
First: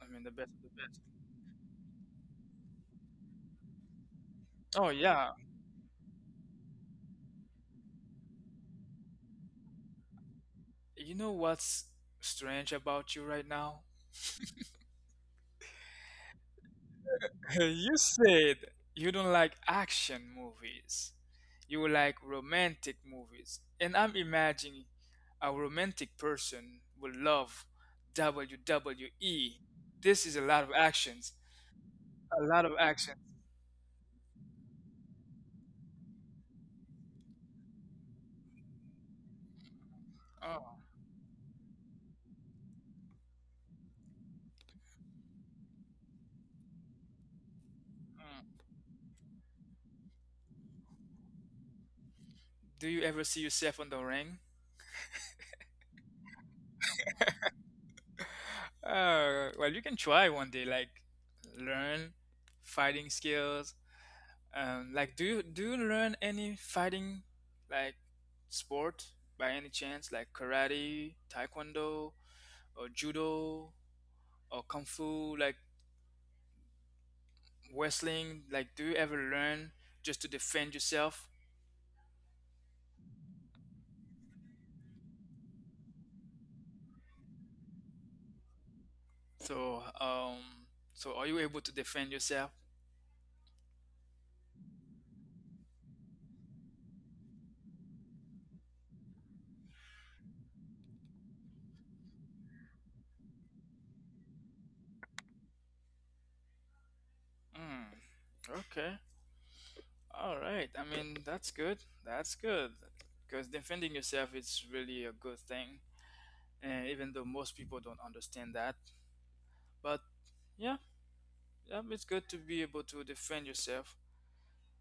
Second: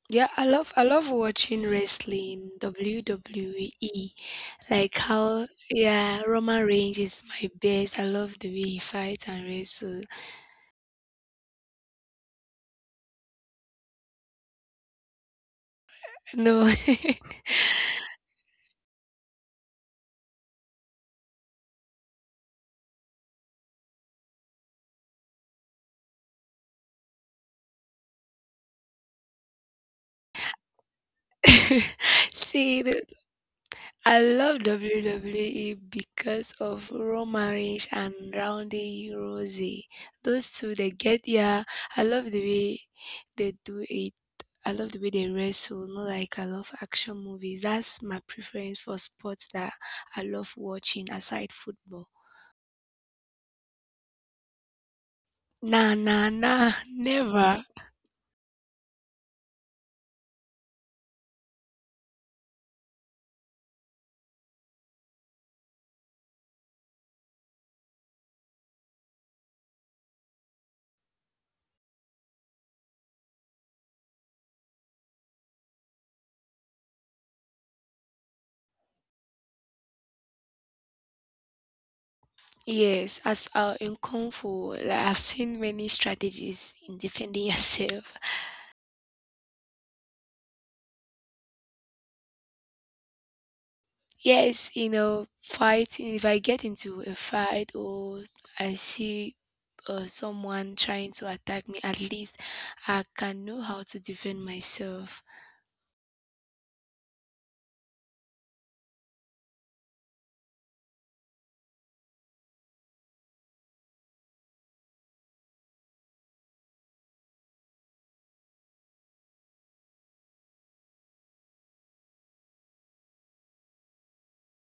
[SPEAKER 1] I mean,
[SPEAKER 2] Yeah,
[SPEAKER 1] the best of the
[SPEAKER 2] I
[SPEAKER 1] best.
[SPEAKER 2] love watching wrestling, WWE.
[SPEAKER 1] Oh
[SPEAKER 2] Like
[SPEAKER 1] yeah.
[SPEAKER 2] how yeah, Roman Reigns is my best. I love the way he fights and wrestles.
[SPEAKER 1] You know what's strange about you right now?
[SPEAKER 2] No.
[SPEAKER 1] You said you don't like action movies. You like romantic movies. And I'm imagining a romantic person will love WWE. This is a lot of actions. A lot of
[SPEAKER 2] See,
[SPEAKER 1] actions.
[SPEAKER 2] I love WWE because of Roman Reigns and Ronda Rousey. Those two,
[SPEAKER 1] Oh.
[SPEAKER 2] they get yeah. I love the way they do it. I love the way they wrestle. Not like I love action movies. That's my
[SPEAKER 1] Mm.
[SPEAKER 2] preference for sports that I love watching aside football.
[SPEAKER 1] Do you ever see yourself on the ring?
[SPEAKER 2] Nah, nah, nah, never.
[SPEAKER 1] Well, you can try one day, like learn fighting skills. Like, do you learn any fighting like sport by any chance, like karate, taekwondo, or judo, or kung fu, like wrestling? Like, do you ever learn just to defend yourself?
[SPEAKER 2] Yes, as in kung fu, like, I've seen many strategies in defending yourself.
[SPEAKER 1] So, so are you able to defend yourself?
[SPEAKER 2] Yes, you know, fighting. If I get into a fight or I see someone trying to attack me, at least I can know how to defend myself.
[SPEAKER 1] Mm, okay, all right. I mean, that's good. That's good, because defending yourself is really a good thing, and even though most people don't understand that, but yeah. It's good to be able to defend yourself.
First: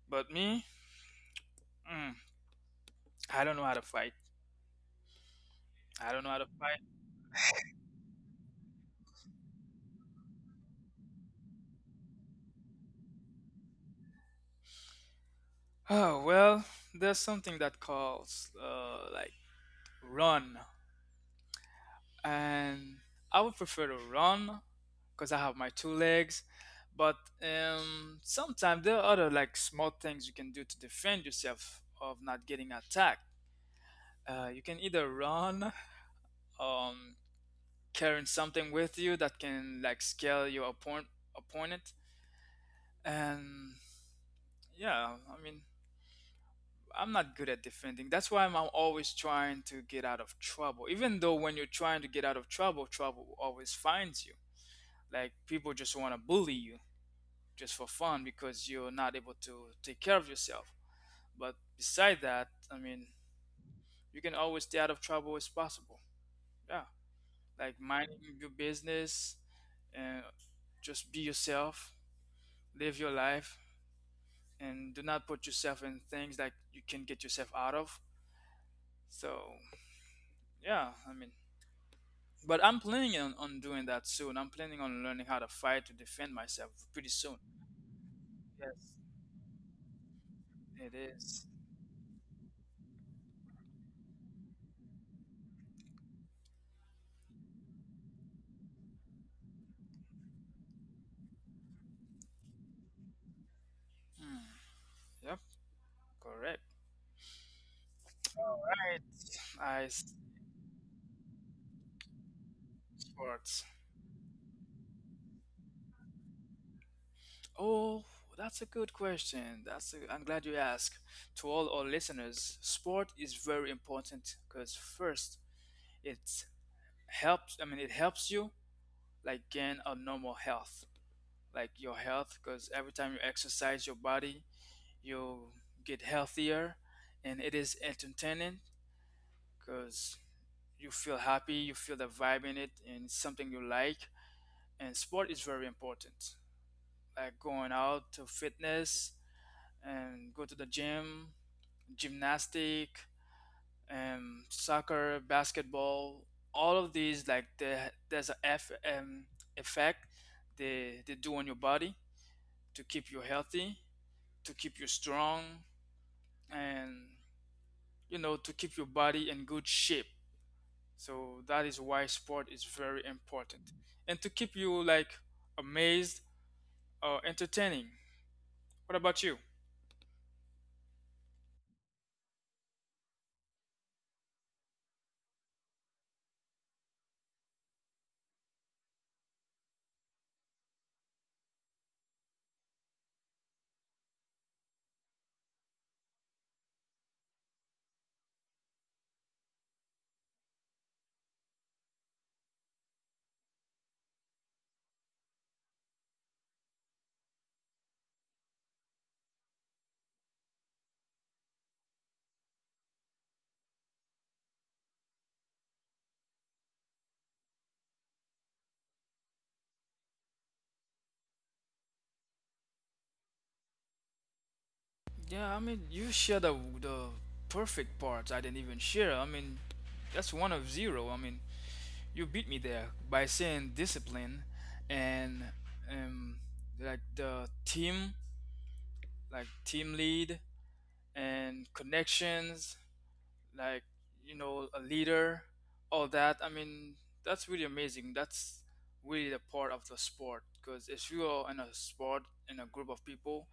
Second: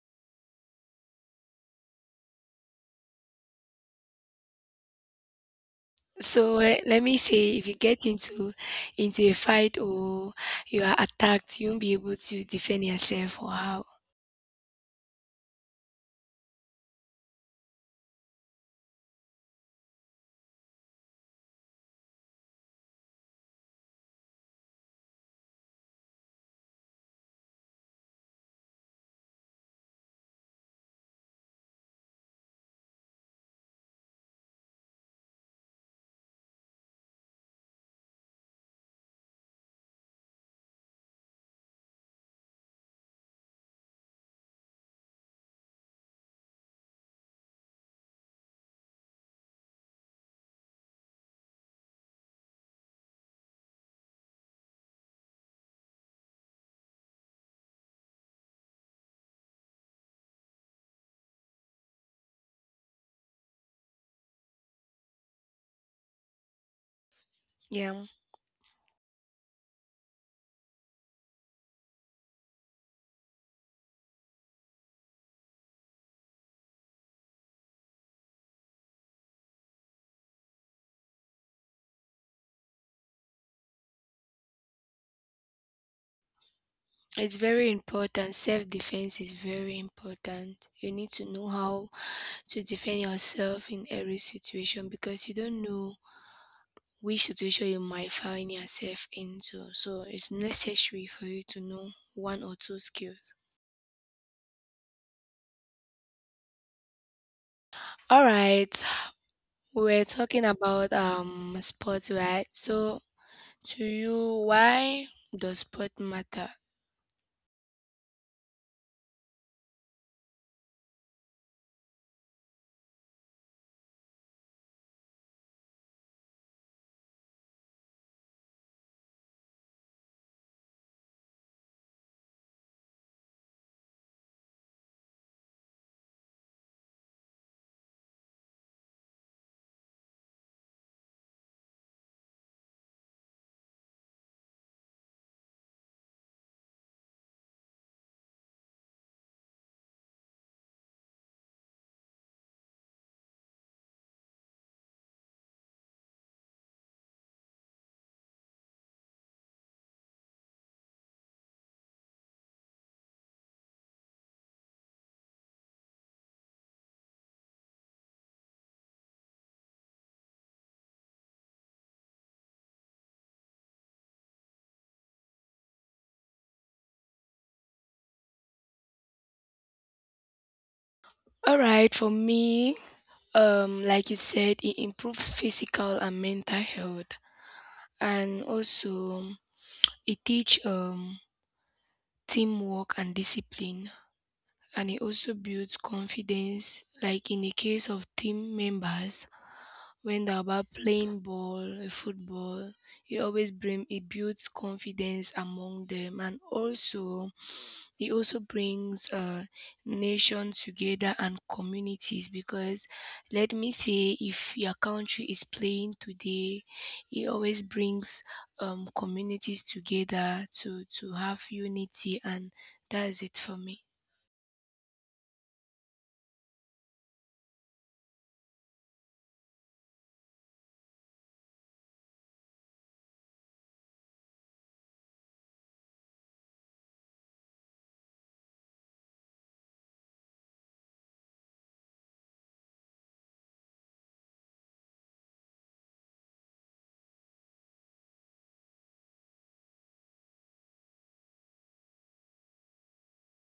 [SPEAKER 1] But me, mm, I don't know how to fight. I don't know how to
[SPEAKER 2] So
[SPEAKER 1] fight.
[SPEAKER 2] let me say, if you get into a fight or you are attacked, you won't be able to defend yourself or how.
[SPEAKER 1] Oh well, there's something that calls like run, and I would prefer to run because I have my two legs. But sometimes there are other like small things you can do to defend yourself of not getting attacked. You can either run, um, carrying something with you that can like scale your opponent, and yeah, I mean, I'm not good at defending. That's why I'm always trying to get out of trouble. Even though when you're trying to get out of trouble, trouble always finds you, like people just want to bully you just for fun, because you're not able to take care of yourself. But beside that, I mean, you can always stay out of trouble as possible. Yeah, like
[SPEAKER 2] Yeah,
[SPEAKER 1] minding your business, and just be yourself, live your life, and do not put yourself in things that you can get yourself out of. So yeah, I mean, but I'm planning on, doing that soon. I'm planning on learning how to fight to defend myself pretty
[SPEAKER 2] it's
[SPEAKER 1] soon.
[SPEAKER 2] very important. Self
[SPEAKER 1] Yes,
[SPEAKER 2] defense is very important. You
[SPEAKER 1] it
[SPEAKER 2] need to know
[SPEAKER 1] is.
[SPEAKER 2] how to defend yourself in every situation because you don't know which situation you might find yourself into. So it's necessary for you to know one or two skills.
[SPEAKER 1] Hmm. Yep, correct.
[SPEAKER 2] All
[SPEAKER 1] All
[SPEAKER 2] right,
[SPEAKER 1] right,
[SPEAKER 2] we were
[SPEAKER 1] ice
[SPEAKER 2] talking about sports, right? So
[SPEAKER 1] sports.
[SPEAKER 2] to you, why does sport matter?
[SPEAKER 1] Oh, that's a good question. That's a, I'm glad you asked. To all our listeners, sport is very important because first, it helps. I mean, it helps you like gain a normal health, like your health, because every time you exercise your body, you get healthier. And it is entertaining because you feel happy, you feel the vibe in it, and it's something you like. And sport is very important, like going out to fitness, and go to the gym, gymnastic, soccer, basketball, all of these, like there's a effect they do on your body, to keep you healthy, to keep you strong, and you know, to keep your body in good shape. So that is why sport is very important. And to keep you like amazed or entertaining. What about you?
[SPEAKER 2] All right, for me, like you said, it improves physical and mental health, and also it teach teamwork and discipline, and it also builds confidence, like in the case of team members. When they're about playing ball, football, it always bring it builds confidence among them, and also it also brings nation together and communities. Because let me say, if your country is playing today, it always brings communities together to have unity, and that's it for me.
[SPEAKER 1] Yeah, I mean, you share the perfect parts I didn't even share. I mean, that's one of zero. I mean, you beat me there by saying discipline, and um like the team, like team lead and connections, like, you know, a leader, all that, I mean, that's really amazing. That's really the part of the sport, because if you are in a sport in a group of people,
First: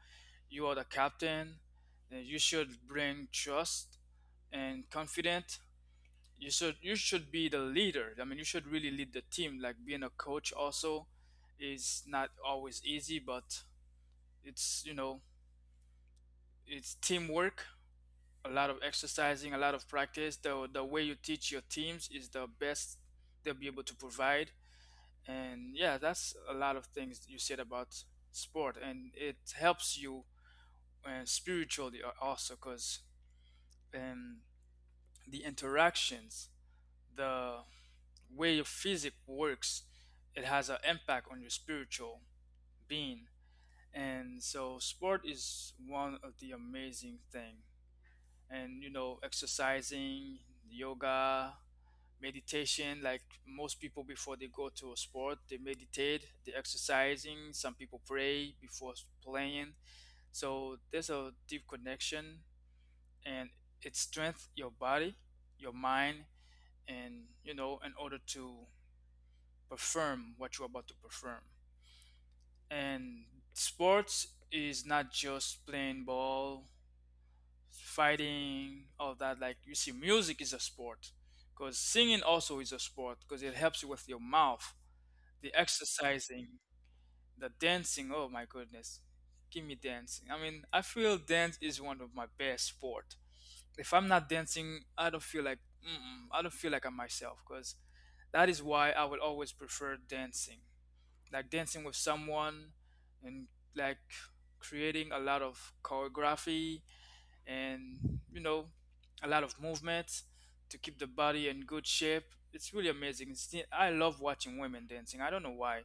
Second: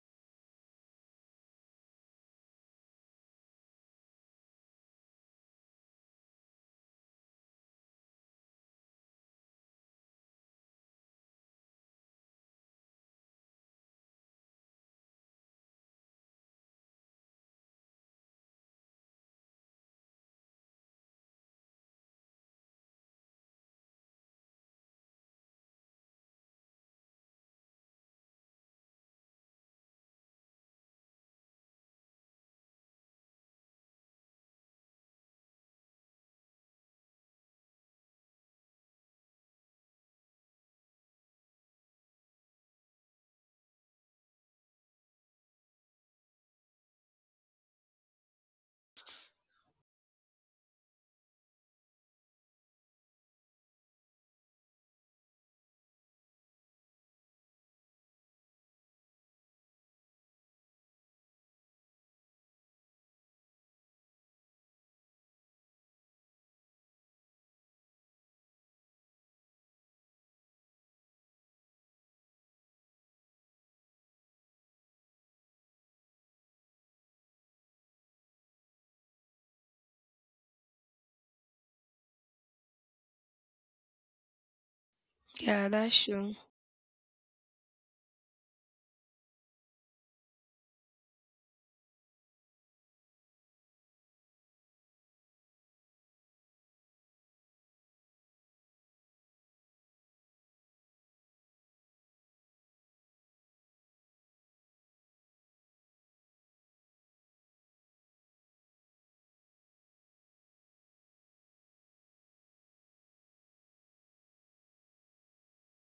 [SPEAKER 1] you are the captain, then you should bring trust and confidence. You should be the leader. I mean, you should really lead the team. Like being a coach also is not always easy, but it's, you know, it's teamwork, a lot of exercising, a lot of practice. The way you teach your teams is the best they'll be able to provide. And yeah, that's a lot of things you said about sport, and it helps you spiritually also, because um, the interactions, the way your physic works, it has an impact on your spiritual being. And so, sport is one of the amazing thing. Exercising, yoga, meditation, like most people before they go to a sport they meditate, they're exercising. Some people pray before playing, so there's a deep connection, and it strengthens your body, your mind, and in order to perform what you're about to perform. And sports is not just playing ball, fighting all that. Like you see, music is a sport because singing also is a sport because it helps you with your mouth, the
[SPEAKER 2] Yeah, that's true.
[SPEAKER 1] exercising, the dancing. Oh my goodness, give me dancing. I mean, I feel dance is one of my best sport. If I'm not dancing, I don't feel like, mm-mm, I don't feel like I'm myself. Cause that is why I will always prefer dancing, like dancing with someone, and like creating a lot of choreography and a lot of movement to keep the body in good shape. It's really amazing. It's, I love watching women dancing. I don't know why,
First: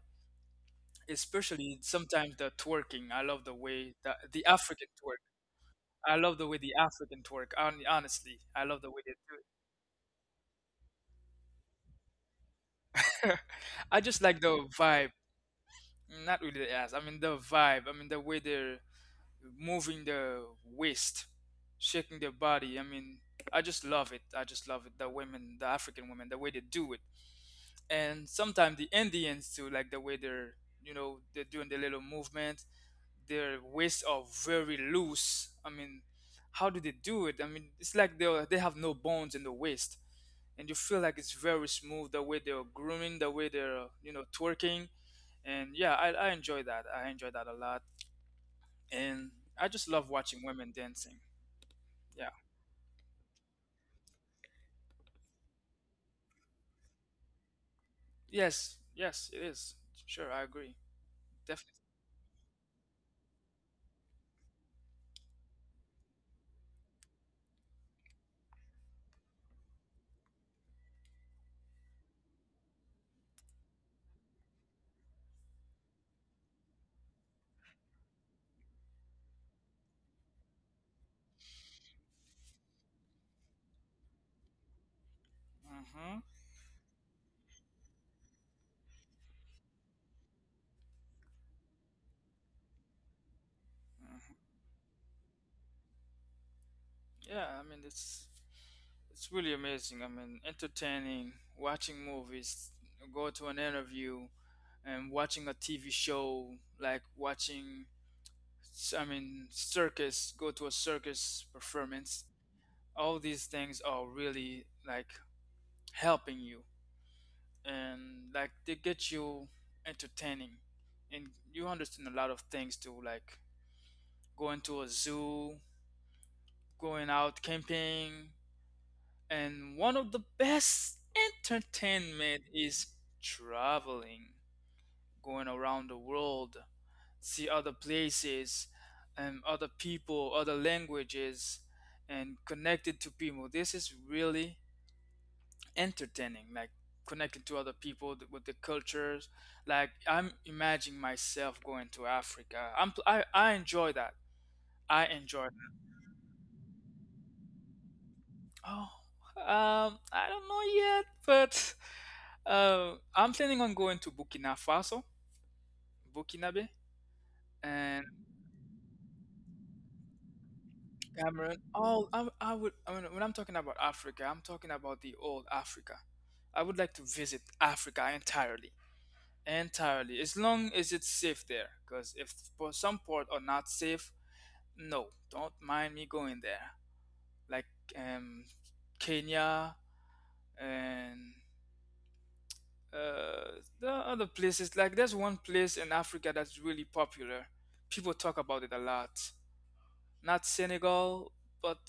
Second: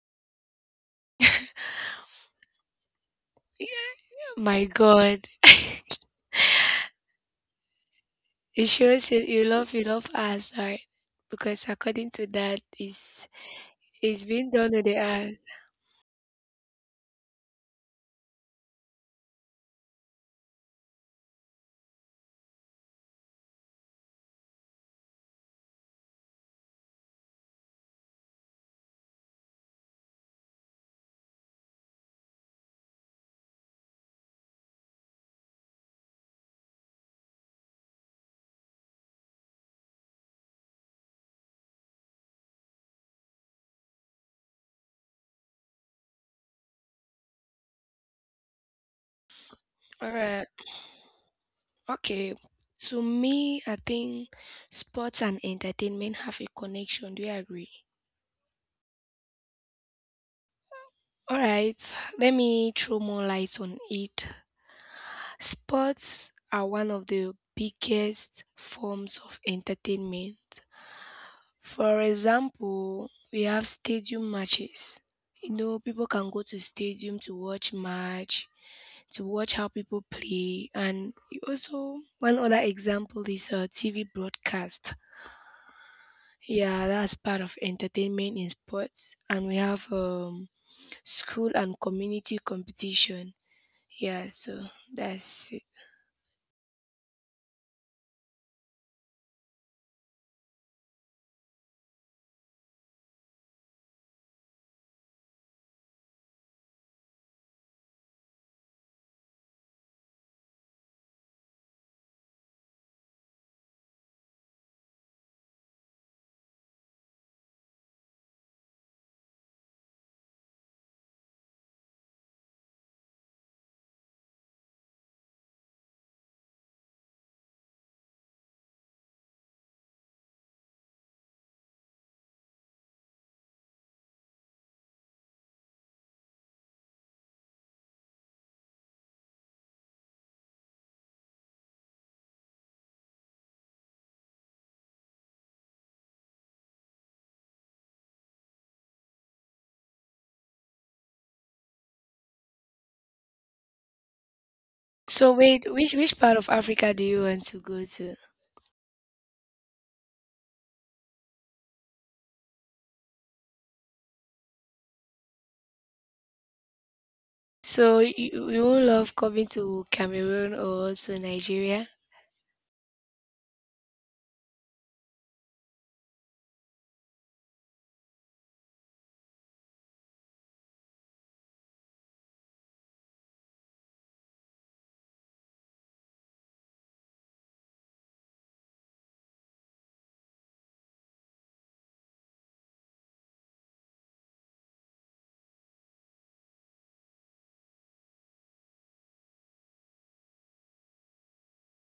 [SPEAKER 1] especially sometimes the twerking. I love the way the
[SPEAKER 2] My
[SPEAKER 1] African twerk.
[SPEAKER 2] God.
[SPEAKER 1] I love the way the African twerk. Honestly, I
[SPEAKER 2] It
[SPEAKER 1] love the way
[SPEAKER 2] shows
[SPEAKER 1] they
[SPEAKER 2] you,
[SPEAKER 1] do
[SPEAKER 2] you love us, right? Because according to that,
[SPEAKER 1] it. I just
[SPEAKER 2] it's
[SPEAKER 1] like
[SPEAKER 2] being
[SPEAKER 1] the
[SPEAKER 2] done with the
[SPEAKER 1] vibe,
[SPEAKER 2] ass.
[SPEAKER 1] not really the ass. I mean the vibe. I mean the way they're moving the waist, shaking their body. I mean, I just love it. I just love it. The women, the African women, the way they do it. And sometimes the Indians too, like the way they're, they're doing the little movement. Their waists are very loose. I mean, how do they do it? I mean, it's like they have no bones in the waist, and you feel like it's very smooth the way they're grooming, the way they're, twerking, and yeah, I enjoy that. I enjoy that a lot, and I just love
[SPEAKER 2] All
[SPEAKER 1] watching
[SPEAKER 2] right.
[SPEAKER 1] women dancing. Yeah.
[SPEAKER 2] Okay. To me, I think sports and entertainment have a connection. Do you agree?
[SPEAKER 1] Yes. Yes, it is. Sure, I agree.
[SPEAKER 2] All
[SPEAKER 1] Definitely.
[SPEAKER 2] right. Let me throw more light on it. Sports are one of the biggest forms of entertainment. For example, we have stadium matches. You know, people can go to stadium to watch match, to watch how people play, and you also one other example is a TV broadcast.
[SPEAKER 1] Mm-hmm.
[SPEAKER 2] Yeah, that's part of entertainment in sports, and we have school and community competition. Yeah,
[SPEAKER 1] Mm-hmm.
[SPEAKER 2] so that's it.
[SPEAKER 1] Yeah, I mean it's really amazing. I mean, entertaining, watching movies, go to an interview, and watching a TV show, like watching, I mean, circus, go to a circus performance. All these things are really like helping you, and like they get you entertaining, and you understand a lot of things too, like going to a zoo, going out camping. And one of the best entertainment is traveling, going around the world, see other places, and other people, other languages, and connected to people. This is really entertaining, like connecting to other people with the cultures. Like I'm imagining myself going to Africa. I enjoy that. I
[SPEAKER 2] So
[SPEAKER 1] enjoy.
[SPEAKER 2] wait, which part of Africa do you want to go to?
[SPEAKER 1] Oh, I don't know yet, but I'm planning on going to Burkina Faso, Burkinabe,
[SPEAKER 2] So
[SPEAKER 1] and
[SPEAKER 2] you won't love coming to Cameroon or to
[SPEAKER 1] Cameroon.
[SPEAKER 2] Nigeria?
[SPEAKER 1] Oh, I would. I mean, when I'm talking about Africa, I'm talking about the old Africa. I would like to visit Africa entirely, entirely, as long as it's safe there. Because if for some part are not safe, no, don't mind me going there. Like um, Kenya and Uh, there are other places. Like there's one place in Africa that's really popular. People talk about it a lot. Not Senegal, but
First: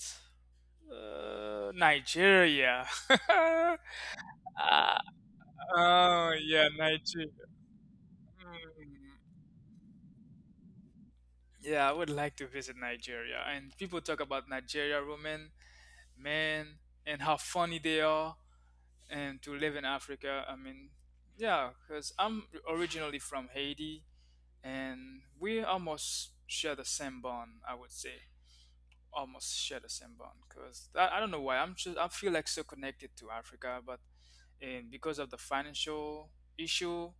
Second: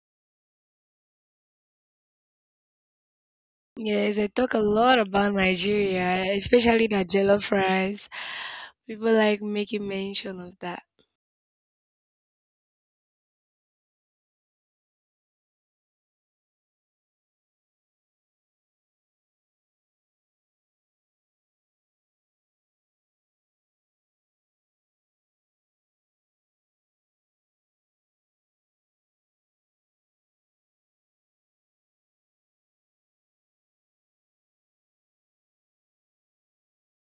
[SPEAKER 1] Nigeria.
[SPEAKER 2] Yes, I talk a
[SPEAKER 1] Ah,
[SPEAKER 2] lot about
[SPEAKER 1] oh
[SPEAKER 2] Nigeria,
[SPEAKER 1] yeah,
[SPEAKER 2] especially the
[SPEAKER 1] Nigeria.
[SPEAKER 2] jollof rice.
[SPEAKER 1] Mm.
[SPEAKER 2] People like making mention of that.
[SPEAKER 1] Yeah, I would like to visit Nigeria. And people talk about Nigeria women, men, and how funny they are, and to live in Africa. I mean, yeah, because I'm originally from Haiti, and we almost share the same bond, I would say almost share the same bond because I, don't know why. I'm just, I feel like so connected to Africa, but and because of the financial issue,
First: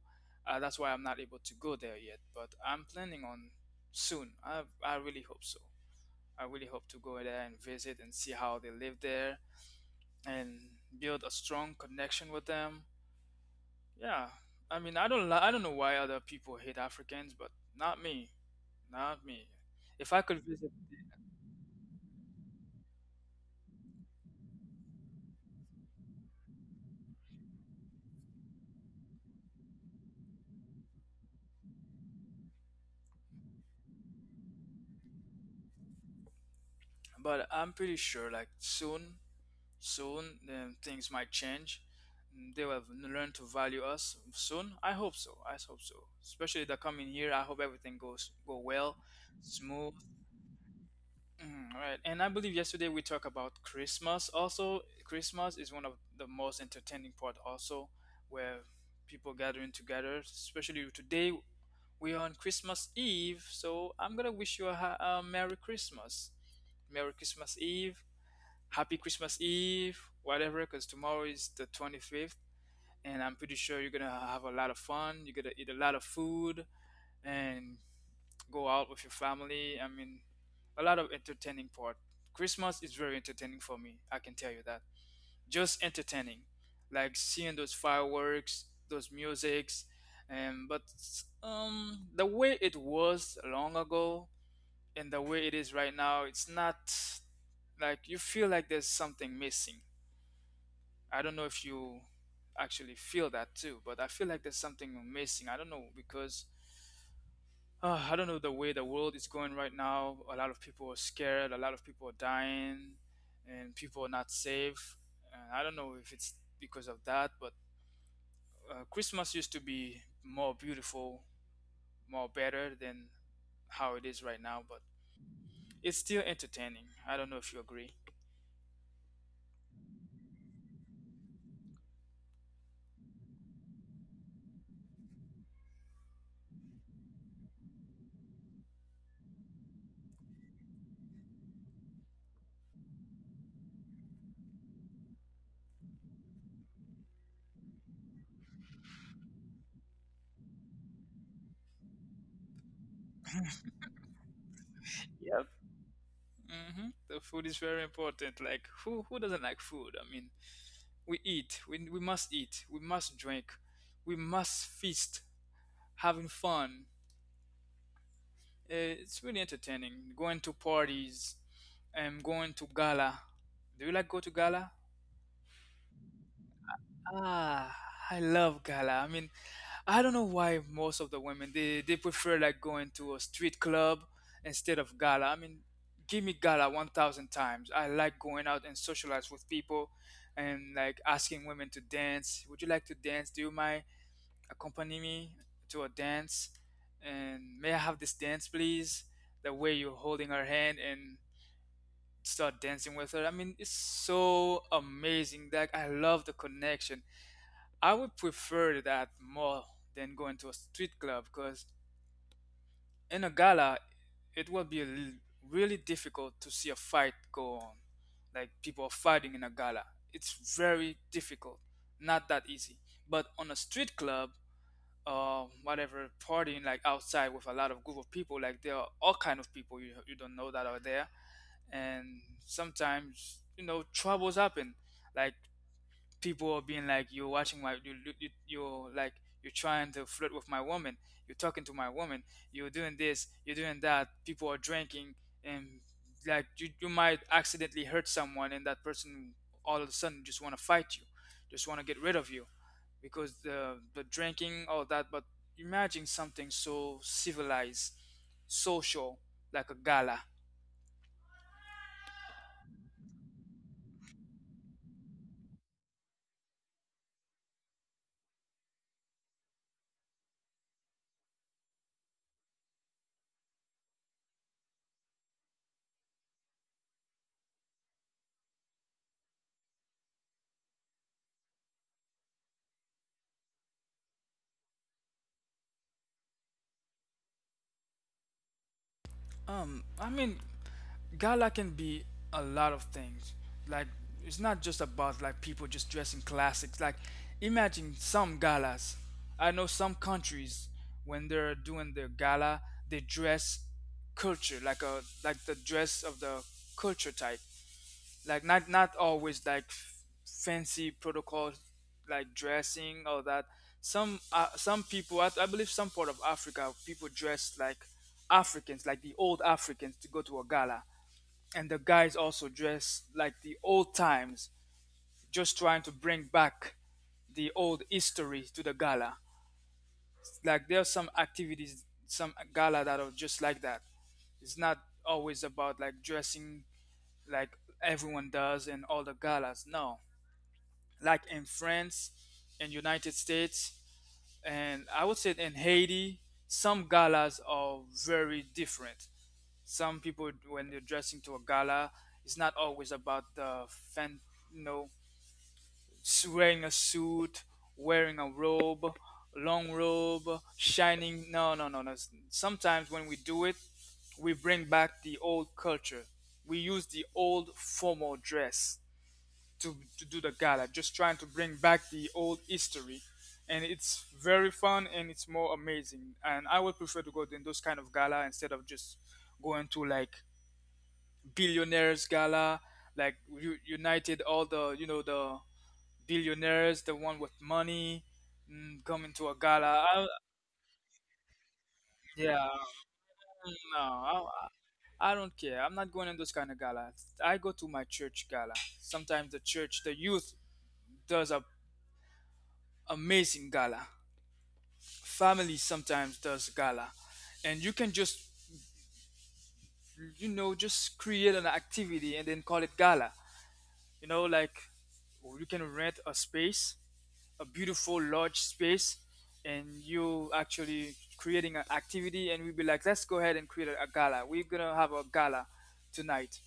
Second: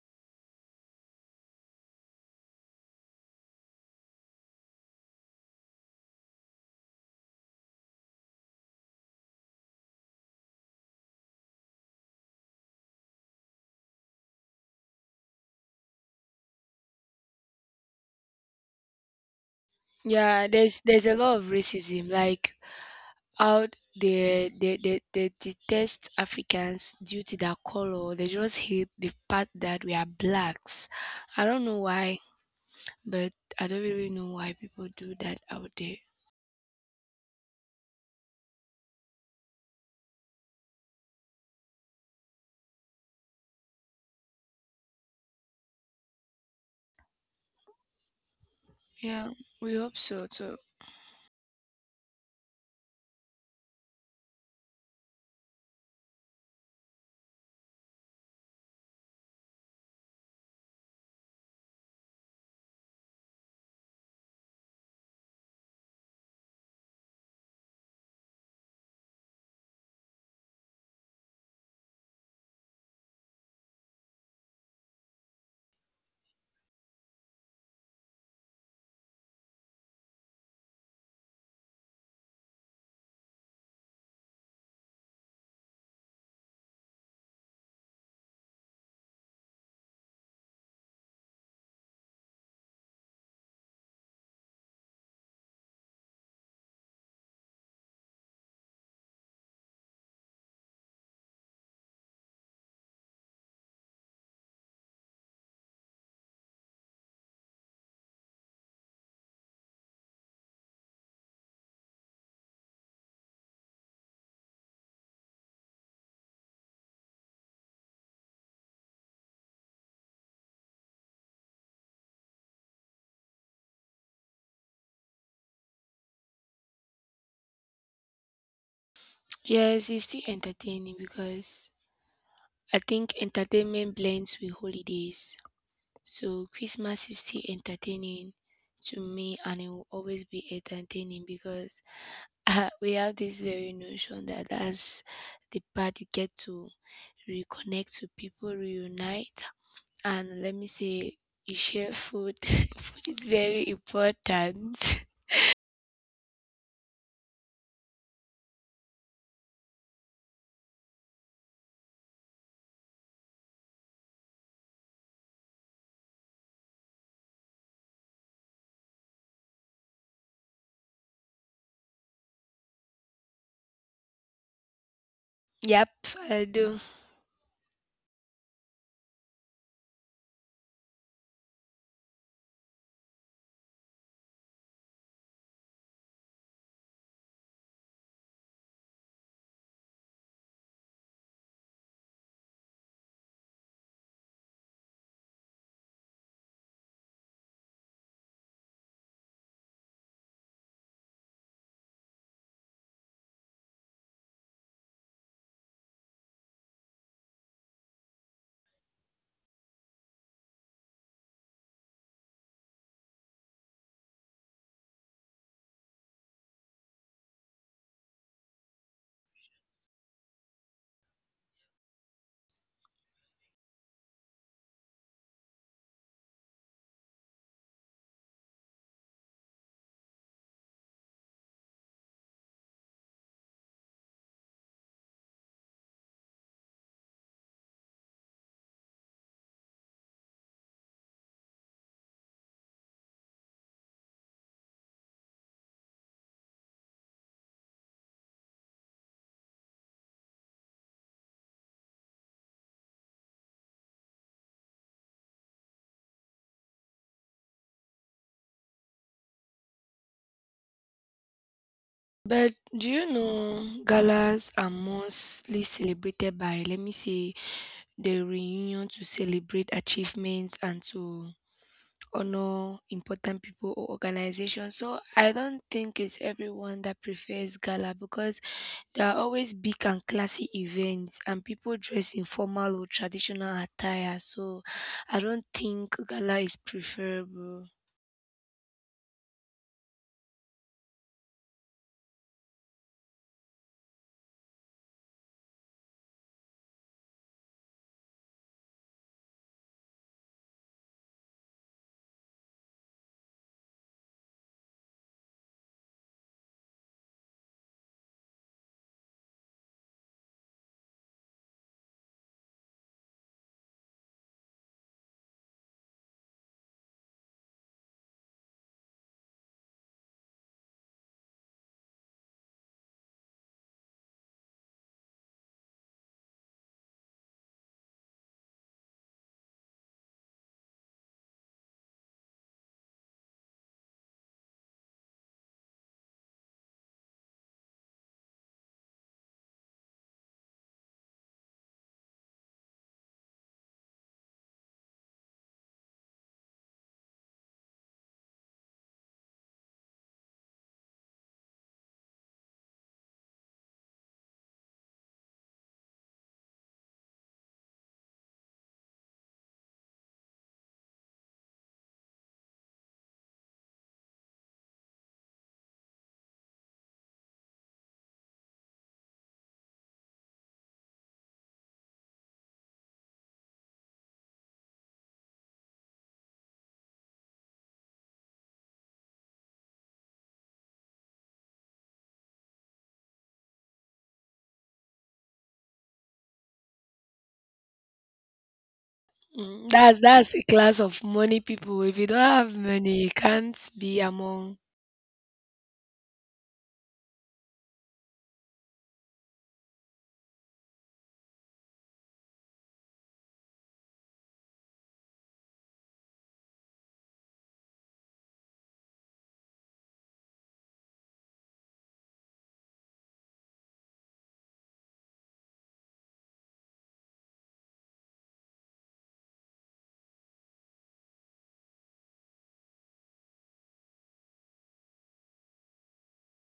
[SPEAKER 1] that's why I'm not able to go there yet, but I'm planning on soon. I really hope so. I really hope to go there and visit and see how they live there, and build a strong connection with them. Yeah, I mean I don't know why other people hate Africans, but not me. Not me. If I could
[SPEAKER 2] Yeah,
[SPEAKER 1] visit,
[SPEAKER 2] there's a lot of racism. Like out there, they detest Africans due to their color. They just hate the fact that we are blacks. I don't know why, but I don't really know why people do that out there.
[SPEAKER 1] but I'm pretty sure like soon, soon then things might change. Mm, they will have learned to value us soon. I hope so. I hope so. Especially the coming year. I hope everything goes go well,
[SPEAKER 2] Yeah, we hope
[SPEAKER 1] smooth.
[SPEAKER 2] so too.
[SPEAKER 1] Mm, all right. And I believe yesterday we talked about Christmas. Also, Christmas is one of the most entertaining part. Also, where people gathering together, especially today. We are on Christmas Eve, so I'm gonna wish you a, a Merry Christmas. Merry Christmas Eve, Happy Christmas Eve, whatever, because tomorrow is the 25th, and I'm pretty sure you're gonna have a lot of fun. You're gonna eat a lot of food and go out with your family. I mean, a lot of entertaining part. Christmas is very entertaining for me, I can tell you that, just entertaining, like seeing those fireworks, those musics, and but the way it was long ago and the way it is right now, it's not, like you feel like there's something missing. I don't know if you actually feel that too, but I feel like there's something missing. I don't know because I don't know the way the world is going right now. A lot of people are scared, a lot of people are dying, and people are not safe. And I don't know if it's because of that, but Christmas used to be more beautiful, more better than how it is right now, but it's still entertaining. I don't know if you agree.
[SPEAKER 2] Yes, it's still entertaining because I think entertainment blends with holidays. So Christmas is still entertaining to me and it will always be entertaining because we have this very notion that that's the part you get to reconnect with people, reunite, and let me say, you share food. Food is very important.
[SPEAKER 1] Yep. Hmm, the food is very important. Like who doesn't like food? I mean, we eat. We must eat. We must drink. We must feast, having fun. It's really entertaining. Going to parties, and going to gala. Do you like go to gala?
[SPEAKER 2] Yep, I do.
[SPEAKER 1] Ah, I love gala. I mean, I don't know why most of the women they prefer like going to a street club instead of gala. I mean, give me gala 1,000 times. I like going out and socialize with people and like asking women to dance. Would you like to dance? Do you mind accompany me to a dance? And may I have this dance please? The way you're holding her hand and start dancing with her. I mean, it's so amazing. Like I love the connection. I would prefer that more than going to a street club because in a gala, it will be l- really difficult to see a fight go on. Like people are fighting in a gala. It's very difficult, not that easy. But on a street club or whatever partying like outside with a lot of group of people, like there are all kind of people you don't know that are there, and sometimes troubles happen. Like people are being like, you're watching my are like you're trying to flirt with my woman, you're talking to my woman, you're doing this, you're doing that, people are drinking, and like you might accidentally hurt someone and that person all of a sudden just want to fight you, just want to get rid of you, because the drinking all that. But imagine something so civilized, social, like a gala.
[SPEAKER 2] But do you know galas are mostly celebrated by, let me say, the reunion to celebrate achievements and to honor important people or organizations. So I don't think it's everyone that prefers gala because there are always big and classy events and people dress in formal or traditional attire. So I don't think gala is preferable.
[SPEAKER 1] I mean, gala can be a lot of things. Like, it's not just about like people just dressing classics. Like, imagine some galas. I know some countries, when they're doing their gala, they dress culture, like a like the dress of the culture type, like not always like fancy protocol like dressing all that. Some some people, I believe some part of Africa people dress like Africans, like the old Africans to go to a gala, and the guys also dress like the old times, just trying to bring back the old history to the gala. Like there are some activities, some gala that are just like that. It's not always about like dressing, like everyone does in all the galas. No, like in France, in United States, and I would say in Haiti, some galas are very different. Some people, when they're dressing to a gala, it's not always about the fan, you know, wearing a suit, wearing a robe, long robe, shining. No, no, no, no. Sometimes when we do it, we bring back the old culture. We use the old formal dress to, do the gala, just trying to bring back the old history. And it's very fun and it's more amazing. And I would prefer to go in those kind of gala instead of just going to like billionaires gala, like united all the, you know, the billionaires, the one with money, mm, coming to a
[SPEAKER 2] Mm,
[SPEAKER 1] gala.
[SPEAKER 2] That's that's a class of money people. If you don't
[SPEAKER 1] Yeah,
[SPEAKER 2] have money, you can't
[SPEAKER 1] no,
[SPEAKER 2] be
[SPEAKER 1] I,
[SPEAKER 2] among.
[SPEAKER 1] I don't care. I'm not going in those kind of gala. I go to my church gala. Sometimes the church, the youth does a amazing gala. Family sometimes does gala, and you can just just create an activity and then call it gala. you know like you can rent a space, a beautiful large space, and you actually creating an activity, and we'd be like, let's go ahead and create a gala. We're gonna have a gala tonight.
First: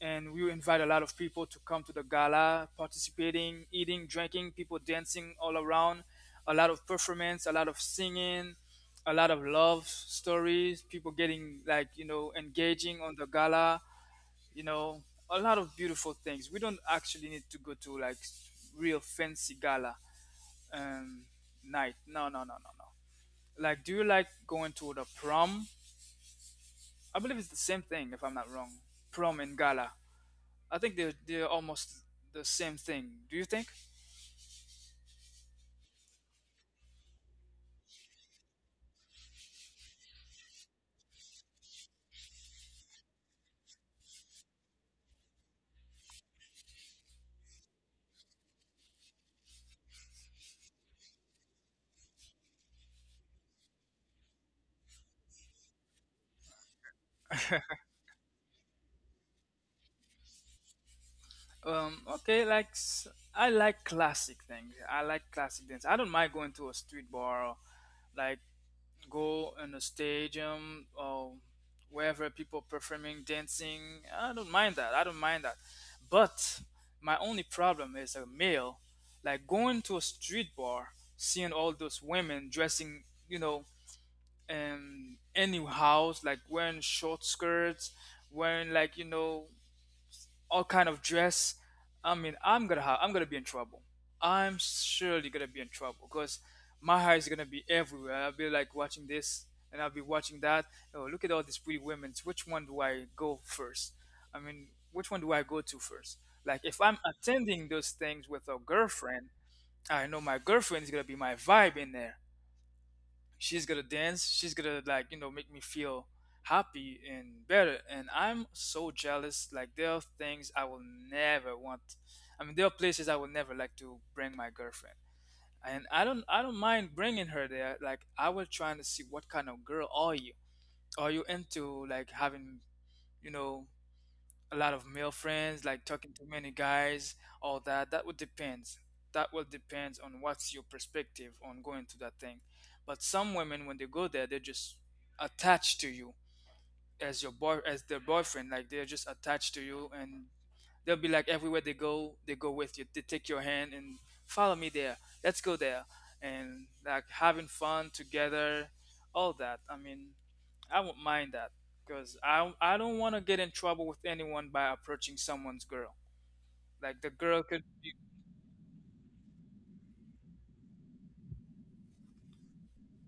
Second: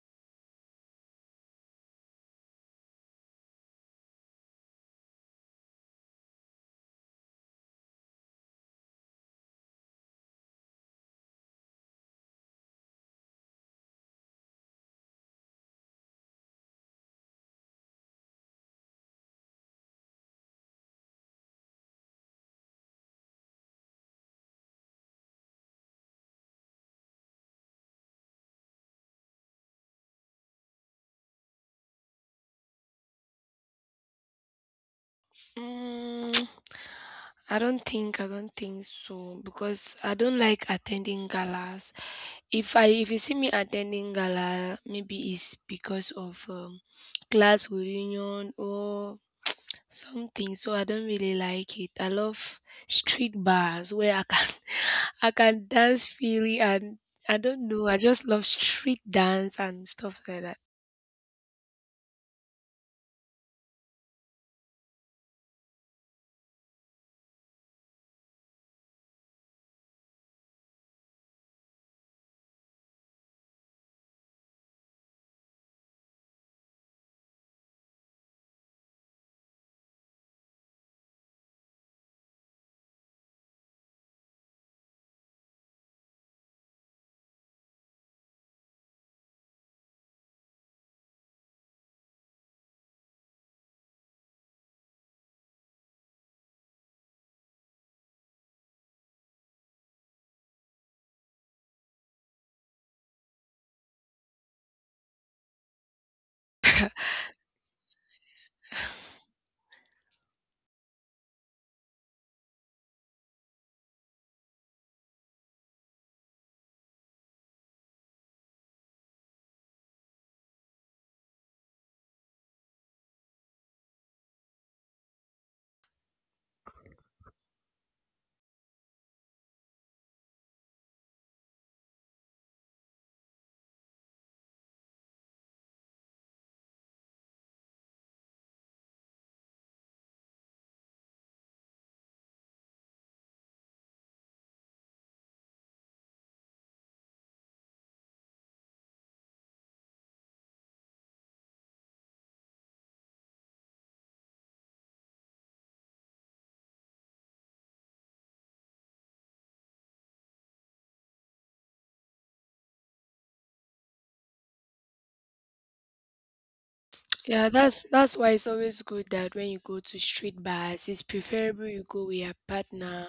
[SPEAKER 1] And we invite a lot of people to come to the gala, participating, eating, drinking, people dancing all around, a lot of performance, a lot of singing, a lot of love stories, people getting like engaging on the gala you know a lot of beautiful things. We don't actually need to go to like real fancy gala um night. No, no, no, no, no. Like, do you like going to the prom? I believe it's the same thing, if I'm not wrong. Prom and gala, I think they're, almost the same thing. Do you think?
[SPEAKER 2] Mm, I don't think so because I don't like attending galas. If you see me attending gala, maybe it's because of class reunion or something. So I don't really like it. I love street bars where I can I can dance freely and I don't know. I just love street dance and stuff like that.
[SPEAKER 1] Okay. I like classic things. I like classic dance. I don't mind going to a street bar, or like go in a stadium or wherever people performing dancing. I don't mind that. But my only problem is a male, like going to a street bar, seeing all those women dressing, you know, in any house, like wearing short skirts, wearing like, you know, all kind of dress. I'm gonna have, I'm gonna be in trouble. I'm surely gonna be in trouble because my hair is gonna be everywhere. I'll be like watching this and I'll be watching that. Oh, look at all these pretty women. Which one do I go first? Which one do I go to first? Like, if I'm attending those things with a girlfriend, I know my girlfriend is gonna be my vibe in there. She's gonna dance, she's gonna like, you know, make me feel happy and better. And I'm so jealous. Like, there are things I will never want. There are places I will never like to bring my girlfriend, and I don't mind bringing her there. Like, I was trying to see, what kind of girl are you? Are you into like having, you know, a lot of male friends, like talking to many guys, all that? That would depends. That will depends on what's your perspective on going to that thing. But some women, when they go there, they're just attached to you as your boy, as their boyfriend. Like, they're just attached to you, and they'll be like, everywhere they go with you. They take your hand and follow me there. Let's go there. And like having fun together, all that. I won't mind that because I don't want to get in trouble with anyone by approaching someone's girl. Like, the girl
[SPEAKER 2] Yeah,
[SPEAKER 1] could be,
[SPEAKER 2] that's why it's always good that when you go to street bars, it's preferable you go with a partner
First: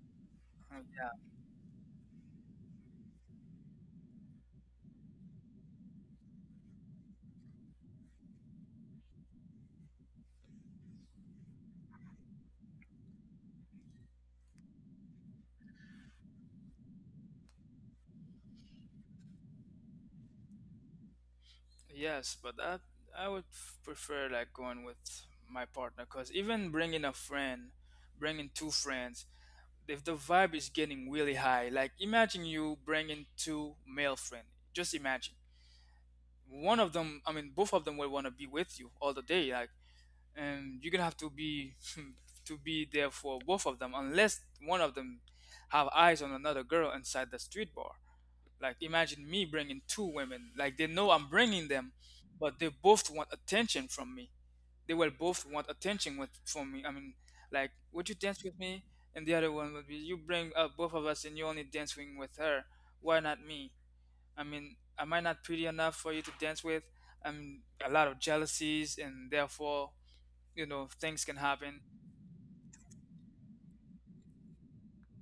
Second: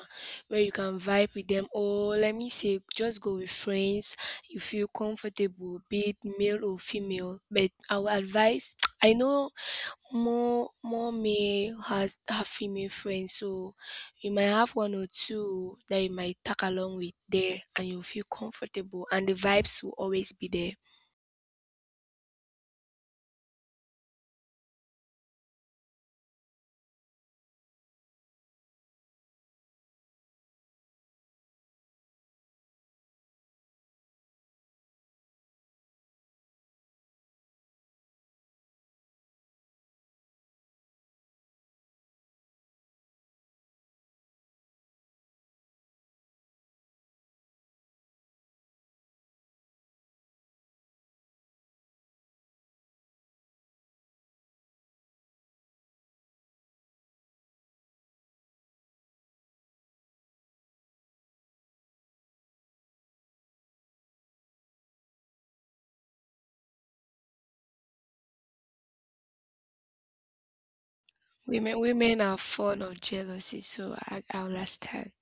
[SPEAKER 2] where you can
[SPEAKER 1] yeah.
[SPEAKER 2] vibe with them, or let me say, just go with friends. You feel comfortable, be it male or female. But I would advise, I know more male has have female friends, so you might have one or two that you might tag along with there, and you feel comfortable, and the vibes will always be there.
[SPEAKER 1] Yes, but I would prefer like going with my partner, because even bringing a friend, bringing two friends, if the vibe is getting really high, like imagine you bringing two male friends. Just imagine one of them. Both of them will want to be with you all the day. Like, and you're gonna have to be to be there for both of them, unless one of them have eyes on another girl inside the street bar. Like, imagine me bringing two women. Like, they know I'm bringing them, but they both want attention from me. They will both want attention with from me. Like, would you dance with me? And the other one would be, you bring up both of us, and you only dancing with her. Why not me? Am I not pretty enough for you to dance with? A lot of jealousies, and therefore, you know, things can
[SPEAKER 2] Women
[SPEAKER 1] happen.
[SPEAKER 2] women are fond of jealousy, so I understand.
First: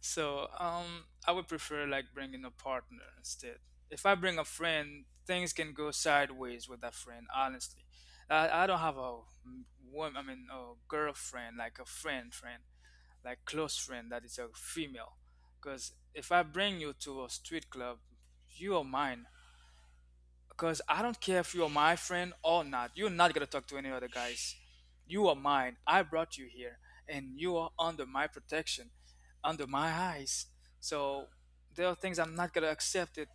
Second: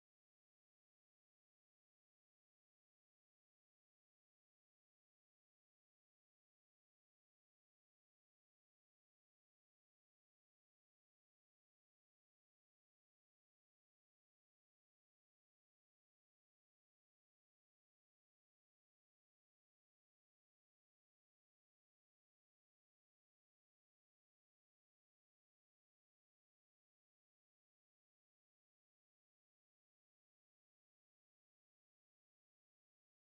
[SPEAKER 1] So, I would prefer like bringing a partner instead. If I bring a friend, things can go sideways with that friend. Honestly, I don't have a woman. A girlfriend, like a friend, like close friend that is a female. Because if I bring you to a street club, you are mine. Because I don't care if you are my friend or not, you're not gonna talk to any other guys. You are mine. I brought you here, and you are under my protection, under my eyes. So there are things I'm not gonna accept it,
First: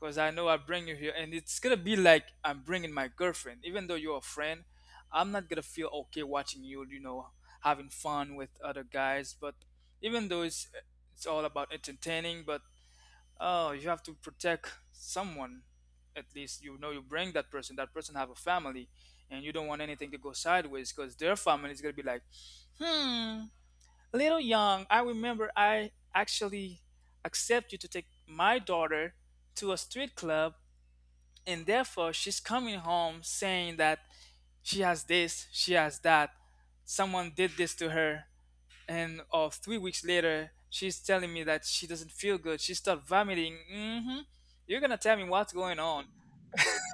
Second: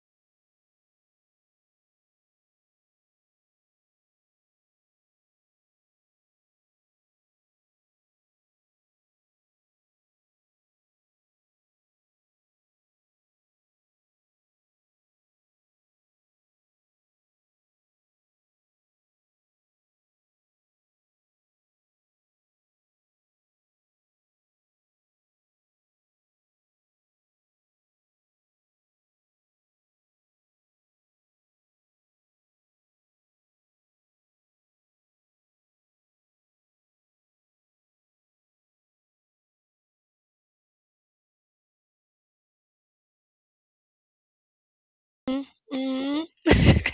[SPEAKER 1] because I know I bring you here, and it's gonna be like I'm bringing my girlfriend. Even though you're a friend, I'm not gonna feel okay watching you, you know, having fun with other guys. But even though it's all about entertaining, but oh, you have to protect someone. At least you know you bring that person. That person have a family, and you don't want anything to go sideways, because their family is gonna be like, hmm, little young. I remember. I actually accept you to take my daughter to a street club, and therefore she's coming home saying that she has this, she has that, someone did this to her, and or 3 weeks later she's telling me that she doesn't feel good. She started vomiting. Hmm. You're gonna tell me
[SPEAKER 2] Mm,
[SPEAKER 1] what's going on?
[SPEAKER 2] mm,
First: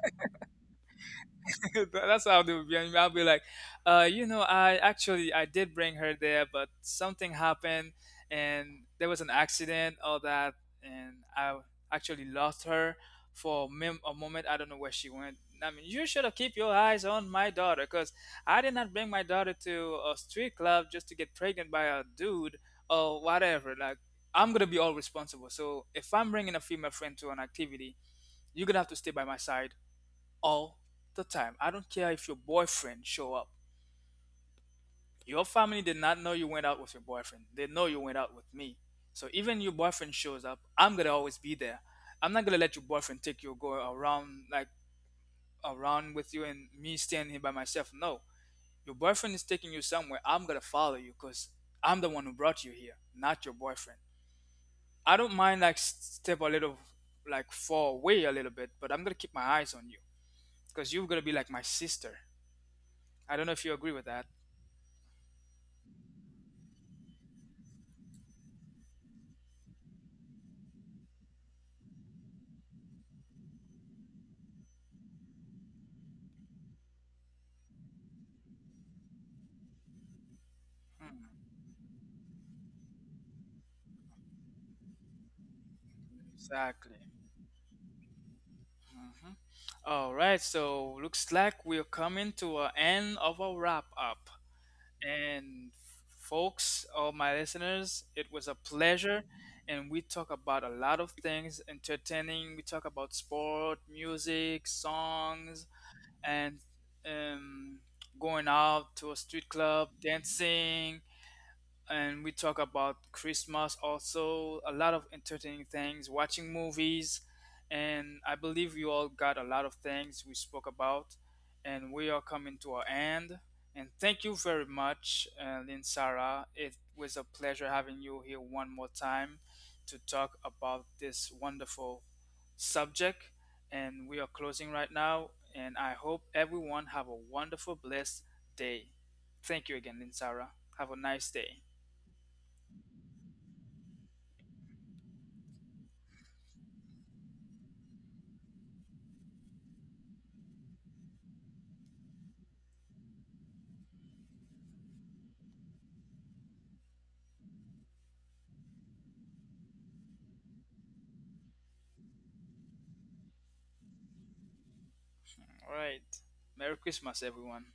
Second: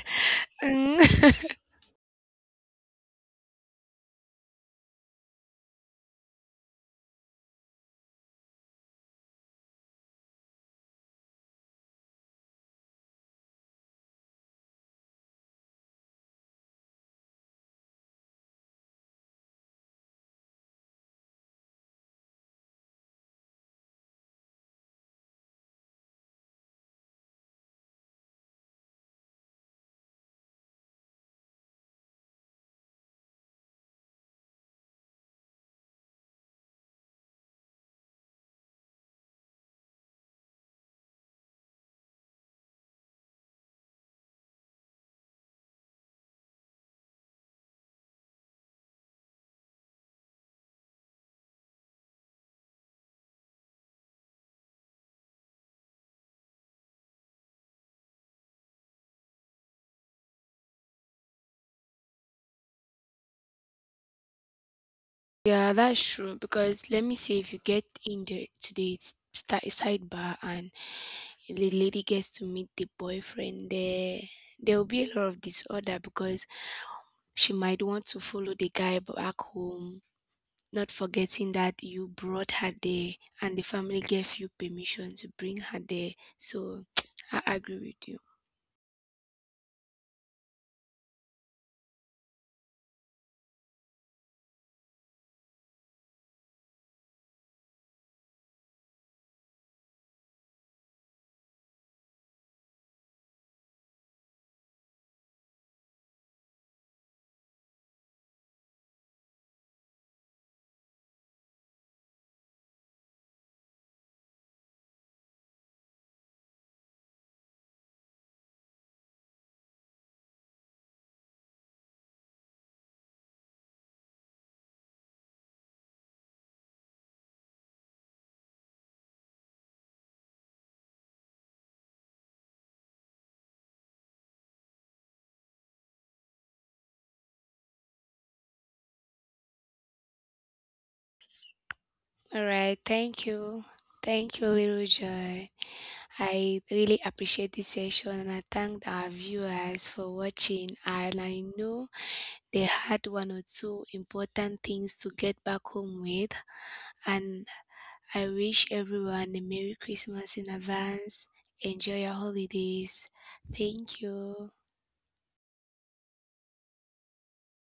[SPEAKER 2] mm.
[SPEAKER 1] That's how they would be. And I'll be like, you know, I did bring her there, but something happened, and there was an accident, all that, and I actually lost her for a a moment. I don't know where she went. You should have keep your eyes on my daughter, cause I did not bring my daughter to a street club just to get pregnant by a dude or whatever. Like, I'm gonna be all responsible. So if I'm bringing a female friend to an activity, you're gonna have to stay by my side all the time. I don't care if your boyfriend show up. Your family did not know you went out with your boyfriend. They know you went out with me. So even your boyfriend shows up, I'm gonna always be there. I'm not gonna let your boyfriend take you or go around like around with you and me standing here by myself. No, your boyfriend is taking you somewhere, I'm gonna follow you, because I'm the one who brought you here, not your boyfriend. I don't mind like step a little like far away a little bit, but I'm gonna keep my eyes on you because you're gonna be like my sister. I don't know if you agree with that.
[SPEAKER 2] Yeah, that's true. Because let me say, if you get in the to the today's start sidebar and the lady gets to meet the boyfriend there, there will be a lot of disorder because she might want to follow the guy back home, not
[SPEAKER 1] Mm.
[SPEAKER 2] forgetting that you brought her there and the family gave you permission to bring her there, so
[SPEAKER 1] Exactly.
[SPEAKER 2] I agree with you.
[SPEAKER 1] Mhm. All right, so looks like we're coming to an end of our wrap up. And folks, all my listeners, it was a pleasure. And we talk about a lot of things entertaining. We talk about sport, music, songs, and um, going out to a street club, dancing, and we talk about Christmas also, a lot of entertaining things, watching movies, and I believe you all got a lot of things we spoke about, and we are coming to our end. And thank you very much, Lynn Sarah. It was a pleasure having you here one more time to talk about this wonderful subject. And we are closing right now, and I hope everyone have a wonderful, blessed day. Thank you again, Lynn Sarah. Have a nice day.
[SPEAKER 2] All right. Thank you. Thank you, Little Joy. I really appreciate this session and I thank our viewers for watching. And I know they had one or two important things to get back home with. And I wish everyone a Merry Christmas in advance. Enjoy your holidays. Thank you.
[SPEAKER 1] All right. Merry Christmas, everyone.